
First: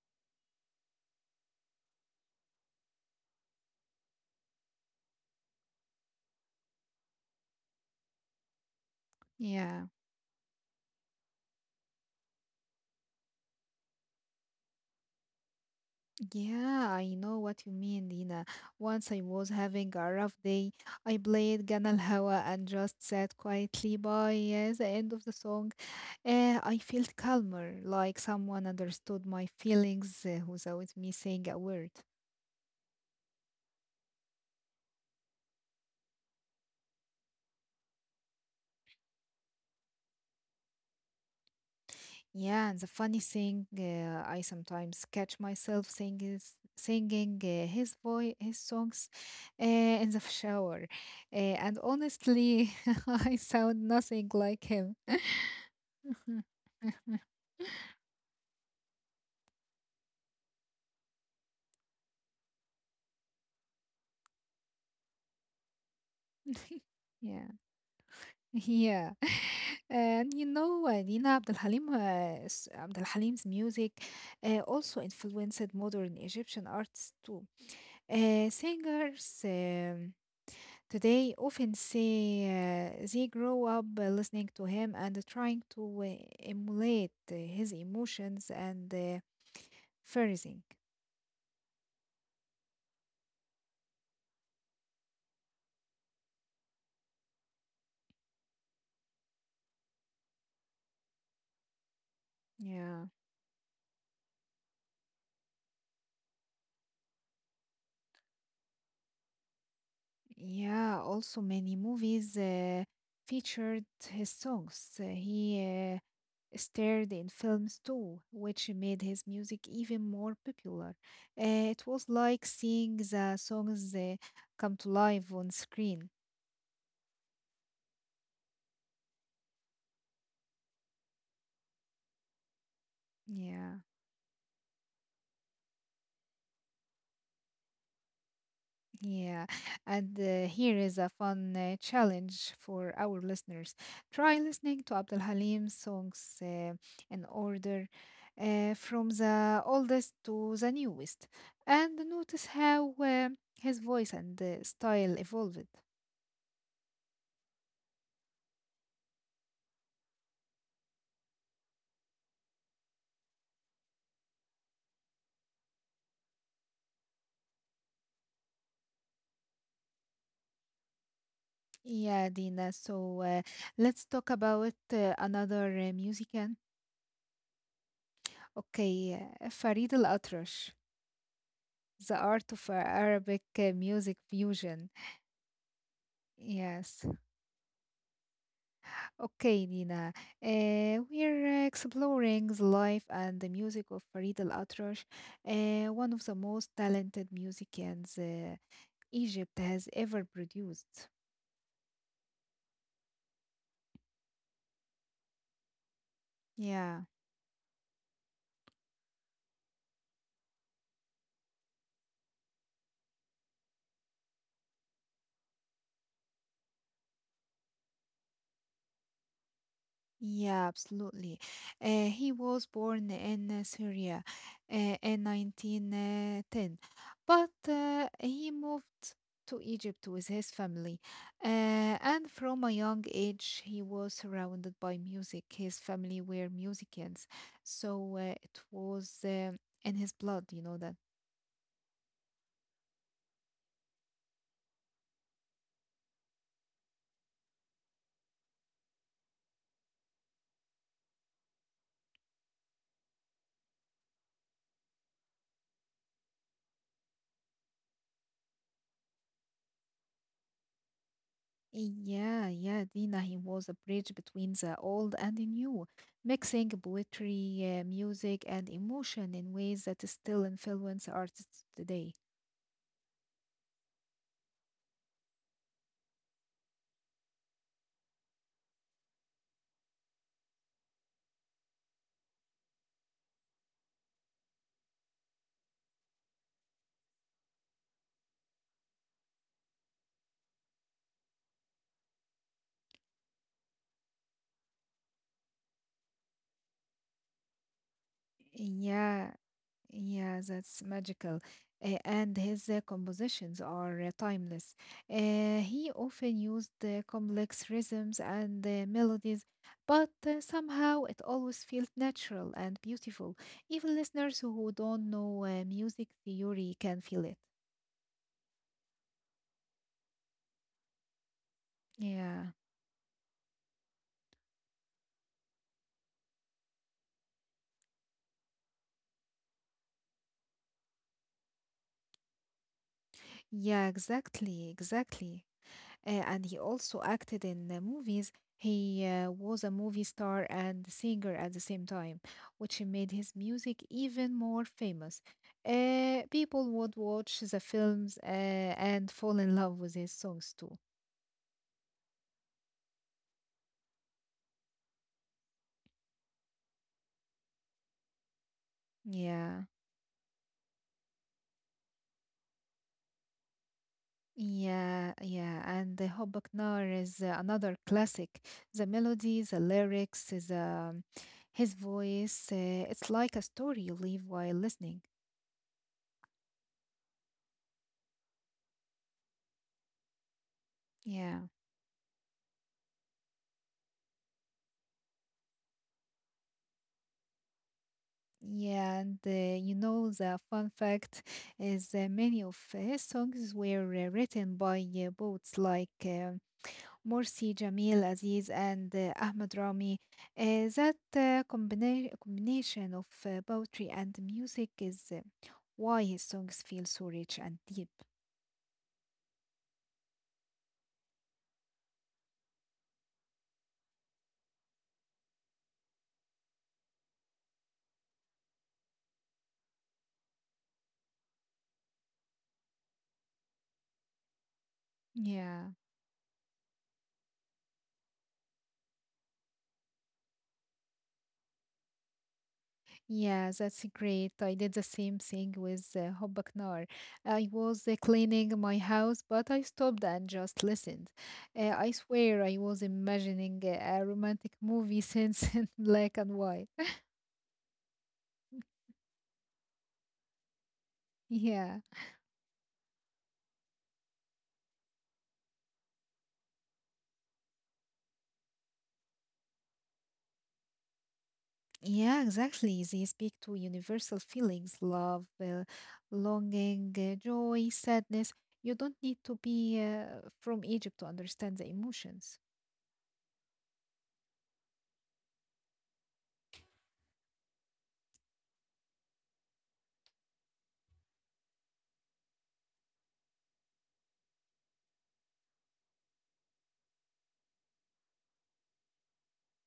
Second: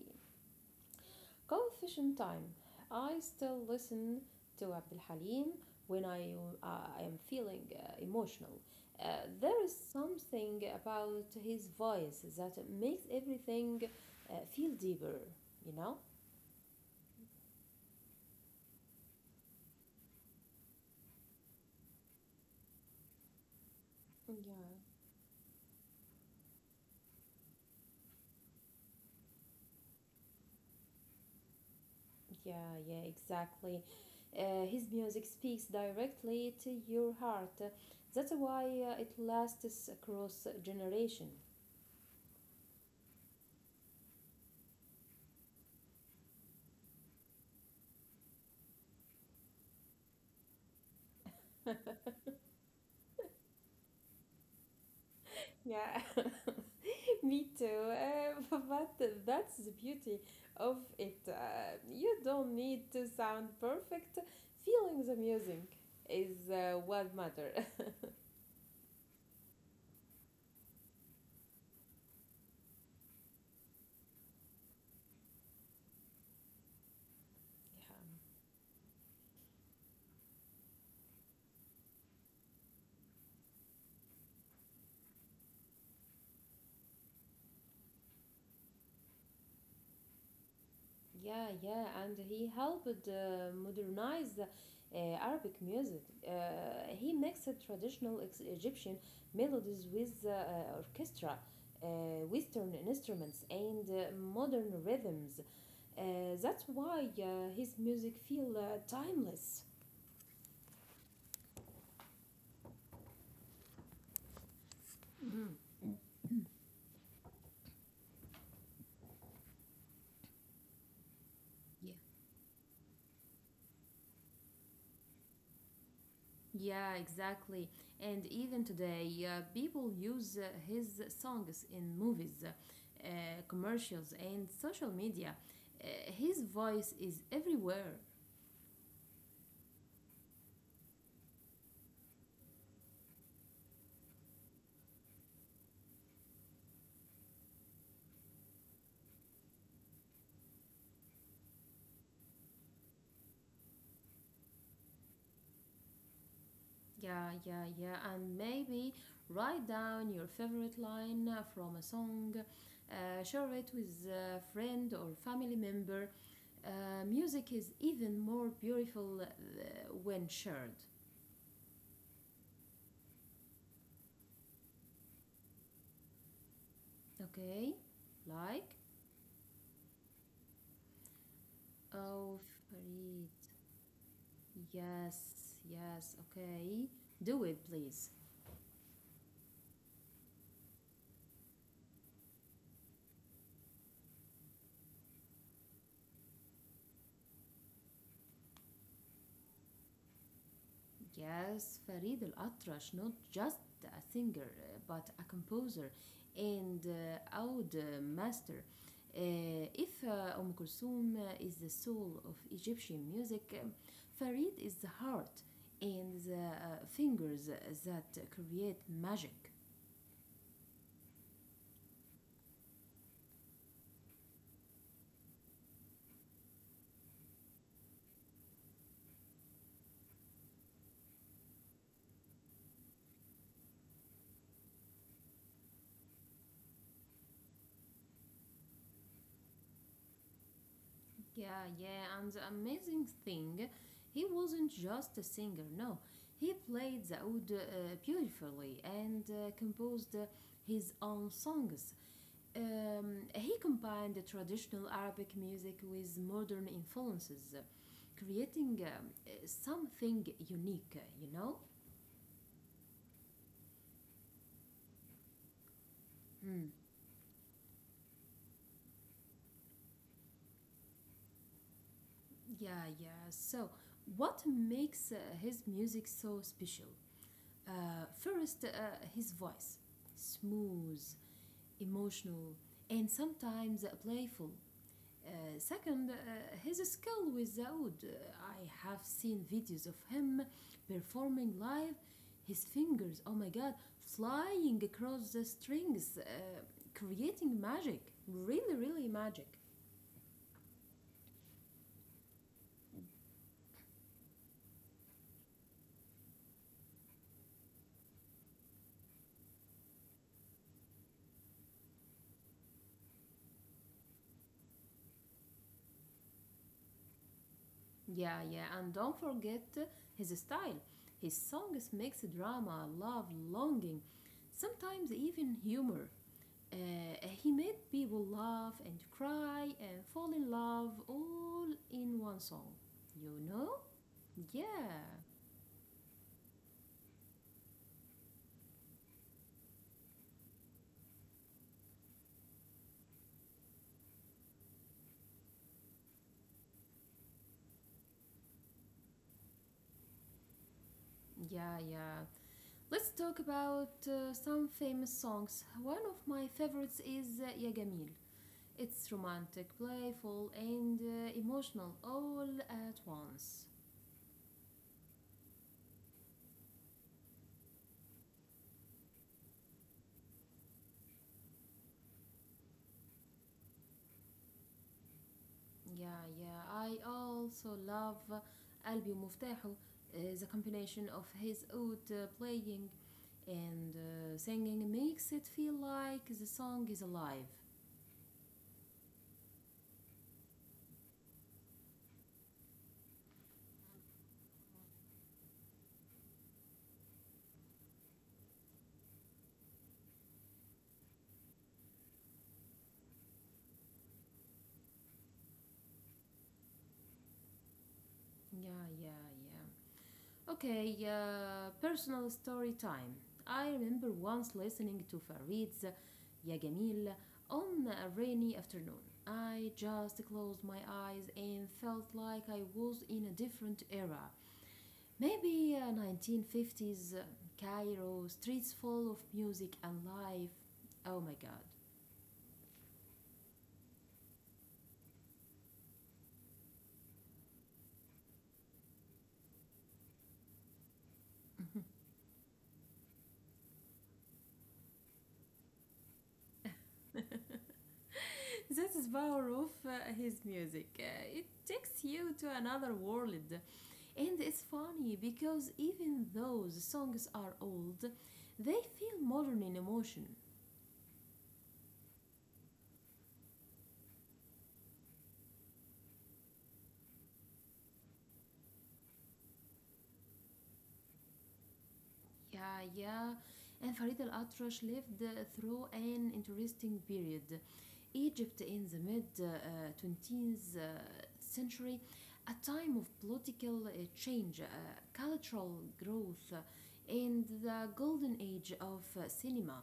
Confession time. I still listen to Abdul Halim when uh, I am feeling emotional. Uh, there is Yeah. something about his voice that makes everything feel deeper, you know? Yeah, I know what you mean, Dina. Once I was having a rough day, I played Ganal Hawa and just sat quietly by Yeah. The end of the song. I felt calmer, like someone understood my feelings without me saying a word. Yeah, yeah, exactly. His music speaks directly to your heart. That's why it lasts across generation. Yeah, and the funny thing, I sometimes catch myself singing his voice, his songs in the shower. And honestly, I sound nothing like him. Yeah, me too. But that's the beauty of it. You don't need to sound perfect. Feeling the music is what Yeah, matters. yeah. And you know, Nina Abdel Halim, s- Abdel Halim's music also influenced modern Egyptian artists too. Yeah. Singers today often say they grow up listening to him and trying to emulate his emotions and phrasing. Yeah, yeah, and he helped modernize Arabic music. Uh, he mixed traditional ex- Egyptian melodies with orchestra, uh, Western Yeah, instruments, and modern rhythms. Uh, that's why his music feel timeless. yeah. Also, many movies featured his songs. Mhm. He uh, starred in films too, which made his music even more popular. It was like seeing the songs come to life on screen. Yeah, exactly. And even today, people use his songs in movies, Yeah, commercials, and social media. Uh, his voice is everywhere. yeah. And here is a fun challenge for our listeners. Try listening to Abdul Halim's songs in order from the oldest to the newest and notice how his voice and style evolved. Yeah, yeah, yeah. And maybe write down your favorite line from a song, share it with a friend or family member. Music is even more beautiful when shared. Yeah, Dina. So let's talk about another musician. Okay? Like, Okay, Farid Al-Atrash, the oh, art of Farid. Arabic music fusion. Yes, yes, okay. Yes. Do it, please. Okay, Dina. We're exploring the life and the music of Farid Al-Atrash, one of the most talented musicians Egypt has ever produced. Yes, Farid Al Atrash, not just a singer, but a composer and Yeah. Oud master. If Kulthum is the soul of Egyptian music, Farid is the heart and the fingers that create magic. Yeah, absolutely. He was born in Syria in 1910, but he moved to Egypt with his family. Uh, and from a young age, he was surrounded by music. His family were musicians, so it was in his blood, you know that. Yeah, yeah, and the amazing thing, he wasn't just a singer, no. He played the oud beautifully and composed his own songs. He combined the traditional Arabic music with modern influences, creating something unique, you know? Yeah, yeah, Dina, he was a bridge between the old and the new, Hmm. mixing poetry, music, and emotion in ways that still influence artists today. Yeah, yeah. So, what makes his music so special? First, his voice. Smooth, emotional, and sometimes playful. Second, his skill with the oud. I have seen videos of him performing live, his fingers, oh my god, flying across the strings, creating magic. Really, really Yeah, magic. yeah, that's magical. And his compositions are timeless. He often used complex rhythms and melodies, but somehow it always felt natural and beautiful. Even listeners who don't know music theory can feel it. Yeah, yeah, and don't forget his style. His songs mix Yeah, drama, love, longing, sometimes even humor. Uh, he made people laugh and cry and fall in love all in one song. You know? yeah, exactly, Yeah. exactly. And he also acted in movies. He was a movie star and singer at the same time, which made his music even more famous. People would watch the films and fall in love with his songs too. Yeah, yeah. Let's talk about some famous songs. One of my favorites is Ya Gamil. It's romantic, Yeah, playful, and emotional all at once. yeah, yeah. And the Hubba Knar is another classic. The melody, the lyrics, is his voice, it's like a story you live while listening. Yeah, yeah. I also love Albio Muftahu, the combination of Yeah, his oud playing and singing makes it feel like the song is alive. yeah, and you know the fun fact is many of his songs were written by poets like Morsi, Jamil Aziz, and Ahmed Rami. That combination of poetry and music is why his songs feel so rich and deep. Yeah, yeah, yeah. Okay, personal story time. I remember once listening to Farid's Ya Jamil on a rainy afternoon. I just closed my eyes and felt like I was in a different era. Maybe Yeah. 1950s Cairo, streets full of music and life. Oh my god. Yeah, that's great. I did the same thing with Hobbaknar. I was cleaning my house, but I stopped and just listened. I swear I was imagining a romantic movie since in black and white. That is power of his music. It Yeah, takes you to another world. And it's funny because even though the songs are old, they feel modern in emotion. yeah, exactly. They speak to universal feelings, love, longing, joy, sadness. You don't need to be from Egypt to understand the emotions. Yeah, yeah. And Farid Al Atrash lived through an interesting period. Egypt in the mid 20th century, a time of political change, cultural growth, and the golden age of cinema.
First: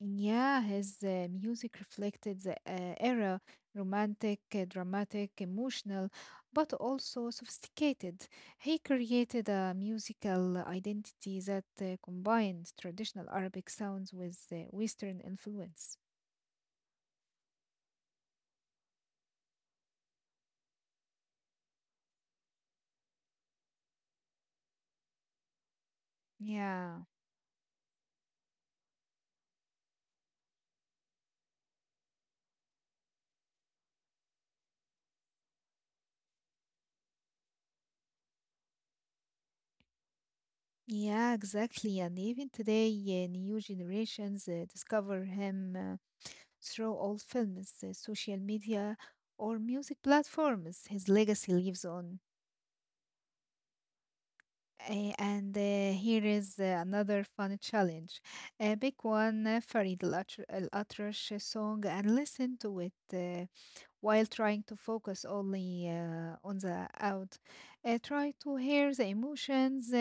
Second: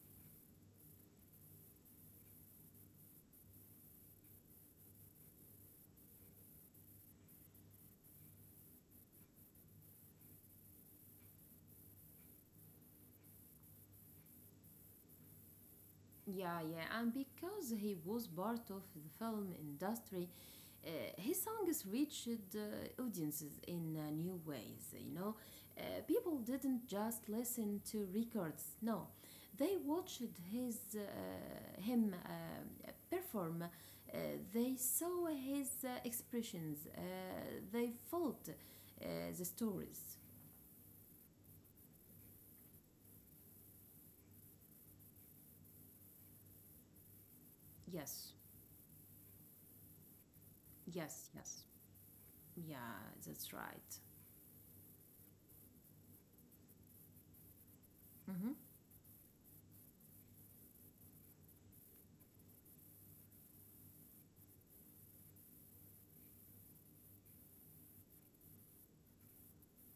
Yeah, his music reflected the era romantic, dramatic, emotional, but also sophisticated. He created a musical identity that combined traditional Arabic sounds with Western influence. Yeah, yeah, and because he was part of the film industry, uh, his songs reached audiences in new ways. You know, people didn't Yeah. just listen to records. No, they watched his him perform. Uh, they saw his expressions. They felt the stories. Yeah, exactly. And even today, new generations discover him through old films, social Yes, media, or music platforms. His yes, legacy yes. lives on. Yeah, that's right. Eh, and Here is another fun challenge. Mm-hmm. Pick one Al Atrash song and listen to it while trying to focus only on the out. Try to hear the emotions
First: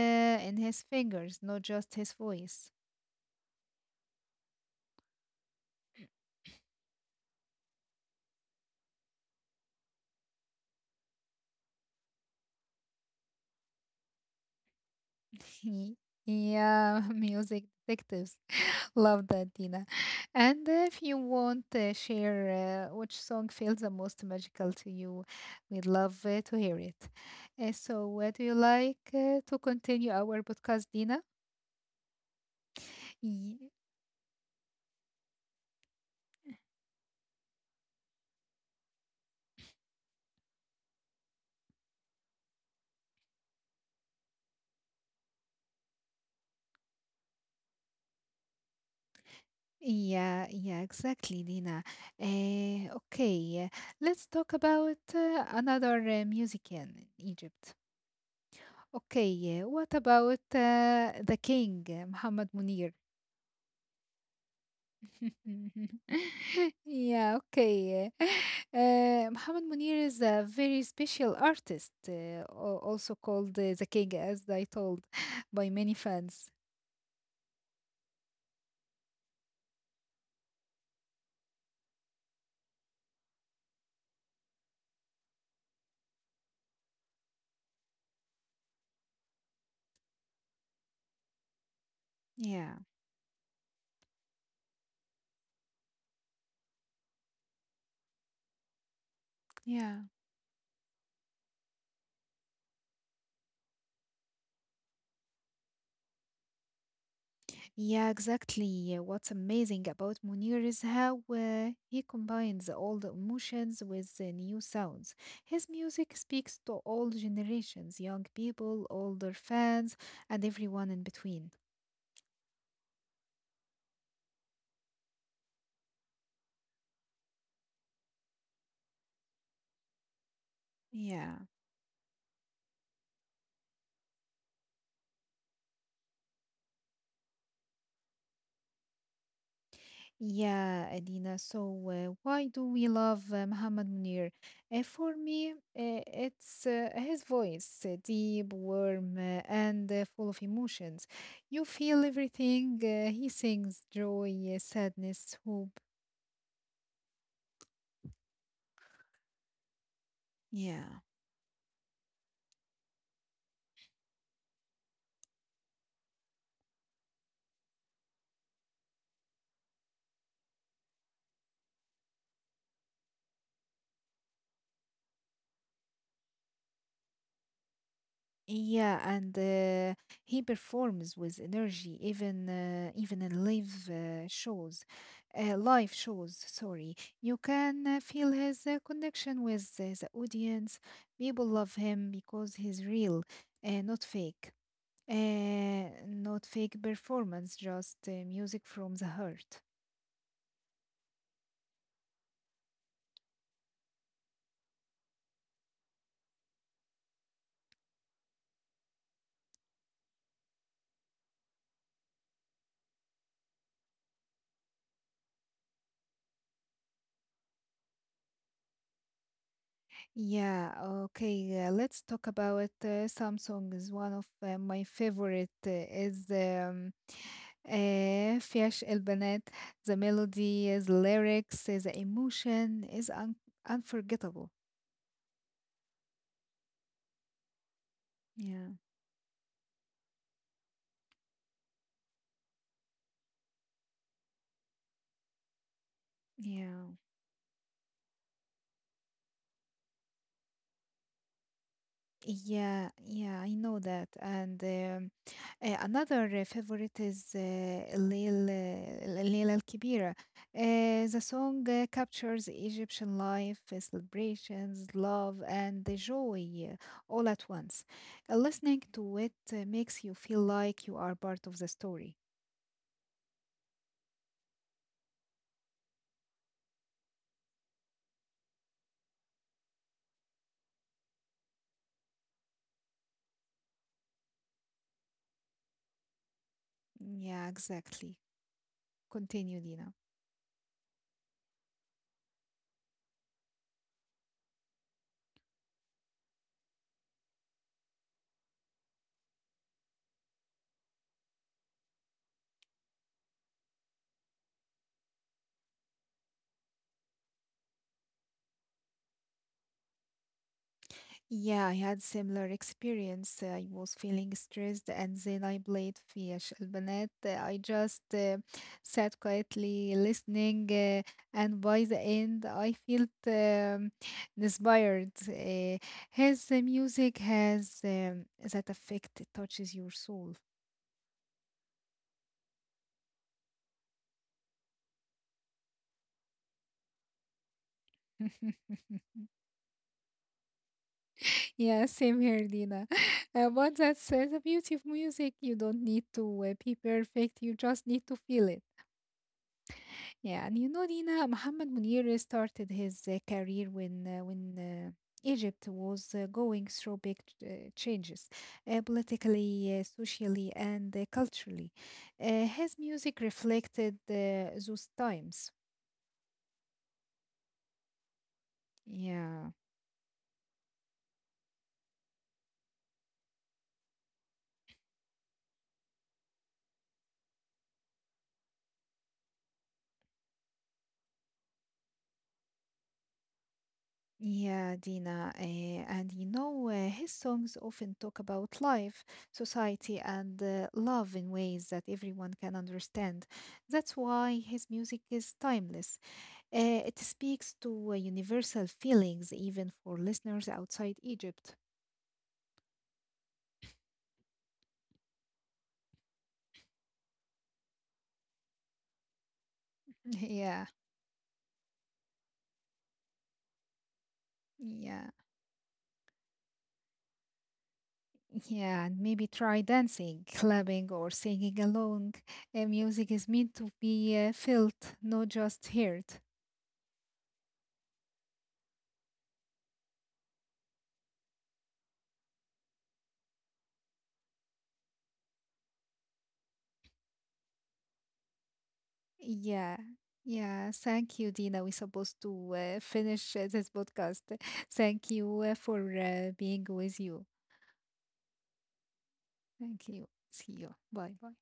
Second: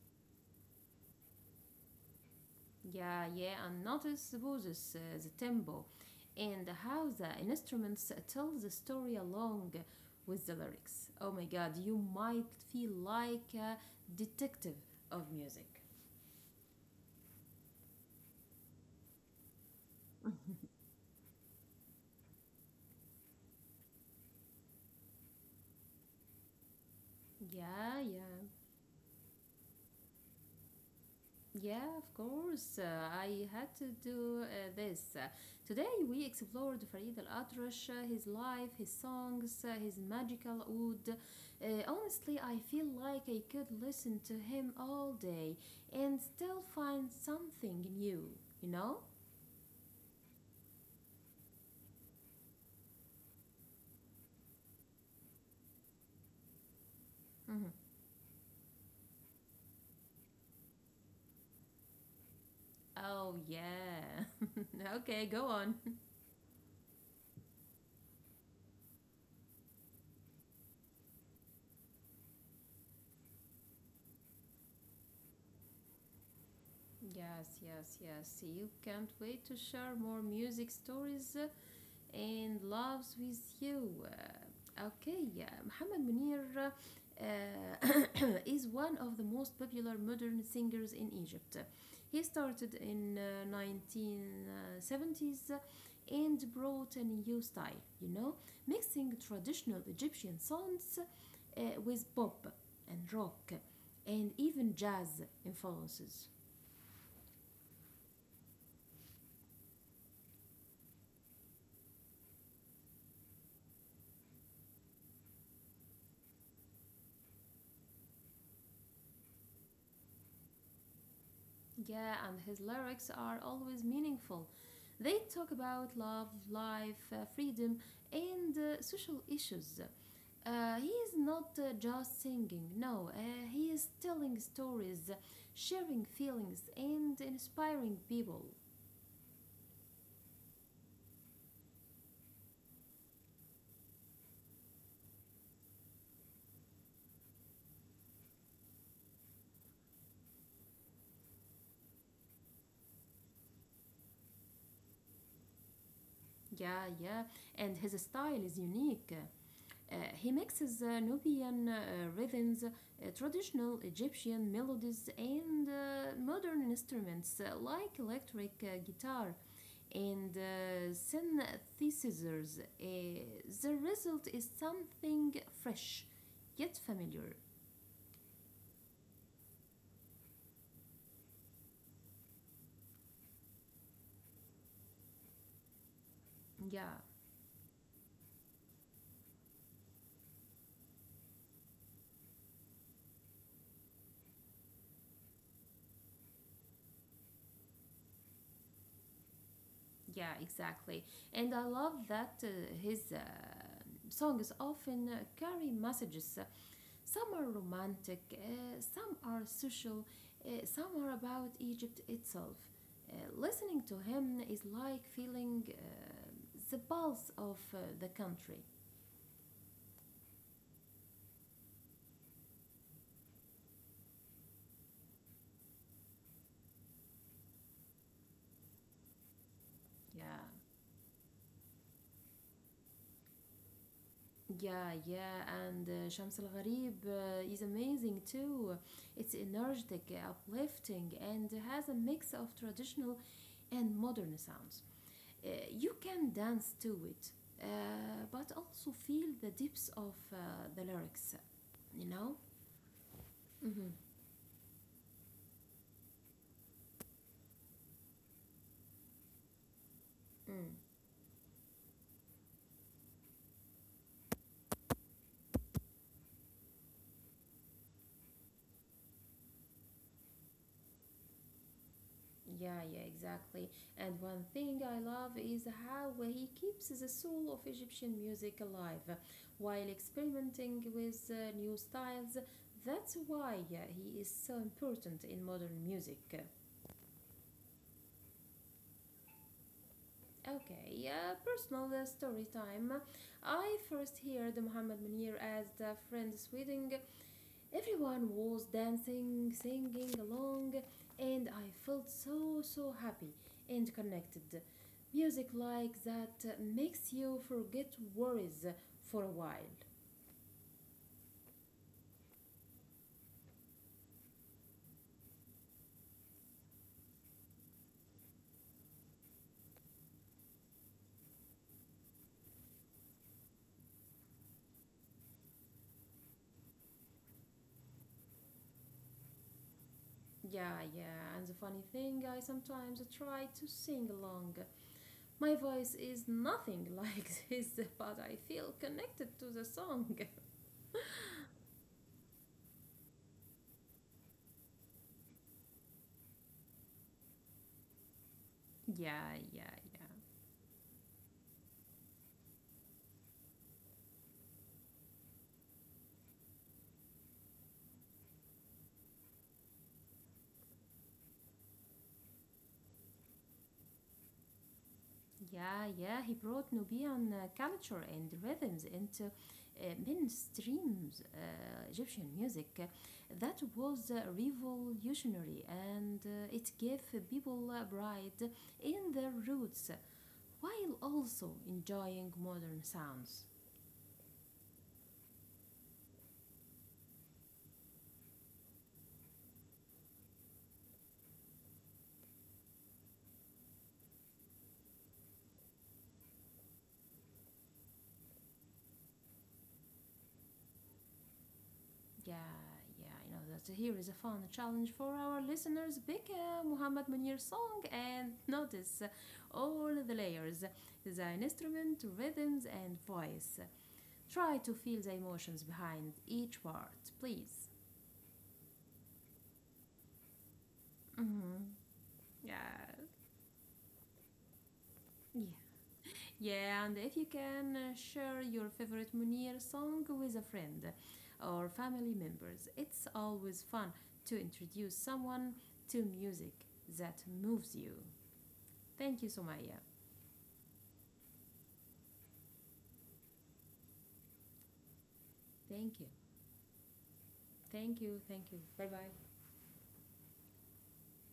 in his fingers, not just his voice. Yeah, yeah, and notice the poses, the tempo, and how the instruments tell the story along with the lyrics. Oh my god, you might feel like a detective of music. Yeah, music detectives. Love that, Dina. And if you want to share which song feels the most magical to you, we'd love to hear it. Yeah, So, what do yeah. you like to continue our podcast, Dina? Yeah, of course. I Ye- had to do this. Today we explored Farid Al Atrash, his life, his songs, his magical oud. Honestly, I feel like I could listen to him all day and still find something new, you know? Yeah, yeah, exactly, Dina. Okay, let's talk about another music in Mhm. Egypt. Okay, what about the king, Muhammad Munir? Oh, yeah. Okay, go on. Yeah, okay. Muhammad Munir is a very special artist, also called the king, as I told, by many fans. Yes, yes, yes. You can't wait to share more music stories and loves with you. Okay, yeah, Muhammad Munir is one of the most popular modern singers in Egypt. He Yeah, started in 1970s and brought a new style, you know, mixing traditional yeah, Egyptian songs with pop and rock and even jazz influences. yeah, exactly. What's amazing about Munir is how he combines old emotions with new sounds. His music speaks to all generations, young people, older fans, and everyone in between. Yeah, and his lyrics are always meaningful. They talk about love, life, freedom, and social issues. He is Yeah. not just singing, no, he is telling stories, sharing feelings, and inspiring people. Yeah, Adina. So, why do we love Muhammad Munir? For me, it's his voice, deep, warm, and full of emotions. You feel everything he sings joy, sadness, hope. Yeah, yeah, and his style is unique. He mixes Yeah. Nubian rhythms, traditional Egyptian melodies, and modern instruments like electric guitar and synthesizers. The result is something fresh, yet familiar. Yeah, and he performs with energy, even in live shows, live shows. Yeah. Sorry, you can feel his connection with the audience. People love him because he's real, not fake, not fake performance, just music from the heart. Yeah, exactly. And I love that his songs often carry messages. Some are romantic, some are social, some are about Egypt itself. Listening to him is like feeling the pulse of the country. Yeah, okay. Let's talk about some songs. One of my favorite is. آآ فيش البنات the Yeah. melody the lyrics the emotion is un unforgettable. Yeah, yeah, and Shams Al Gharib is amazing Yeah, too. It's energetic, uplifting, and has a mix of traditional and modern sounds. You can dance yeah. to it, but also feel the depths of the lyrics, you know? Yeah, yeah, I know Mm-hmm. that and, another favorite is الليلة الكبيرة. Mm. The song captures Egyptian life, celebrations, love and the joy all at once. Listening to it makes you feel like you are part of the story. Yeah, yeah, exactly. And one thing I love is how he keeps the soul of Egyptian music alive while experimenting with new styles. That's why he is so important in modern music. Yeah, exactly. Continue, Dina. Okay, personal story time. I first heard Mohammed Munir as the friend's wedding. Everyone was dancing, singing along, and I felt so, so happy and connected. Music like that makes you forget worries for a while. Yeah, I had similar experience. I was feeling stressed, and then I played في البنات. I just sat quietly listening, and by the end, I felt inspired. His music has that effect it touches your soul. Yeah, yeah, and the funny thing, I sometimes try to sing along. My voice is nothing like this, but I feel connected to the song. Yeah, same here, Dina. But that's the beauty of music. You don't need to be perfect, you just need to feel it. Yeah, yeah, yeah. Yeah, and you know, Dina, Mohammed Munir started his career when Egypt was going through big changes politically, socially, and culturally. His music reflected those times. Yeah, yeah, he brought Nubian culture and rhythms into Yeah. Mainstream Egyptian music. That was revolutionary and it gave people pride in their roots while also enjoying modern sounds. Yeah, Dina, and you know, his songs often talk about life, society, and love in ways that everyone can understand. That's why his music is timeless. It speaks to universal feelings, even for listeners outside Egypt. Yeah, yeah, you know that here is a fun challenge for our listeners. Pick a Muhammad Munir song and notice all the layers Yeah, the instrument, rhythms, and voice. Try to feel yeah, the emotions behind each word, please. yeah, and maybe try dancing, clapping, or singing Mm-hmm. along. Yeah. Music is meant to be felt, not Yeah. just heard. Yeah, and if you can share your favorite Munir song with a friend or family members, it's always fun to introduce someone to music that moves you. Thank you, Yeah. Somaya. Yeah. Thank you, Dina. We're supposed to finish this podcast. Thank you for Thank you. Being with you. Thank you. Thank you. Bye bye. Thank you. See you. Bye. Bye.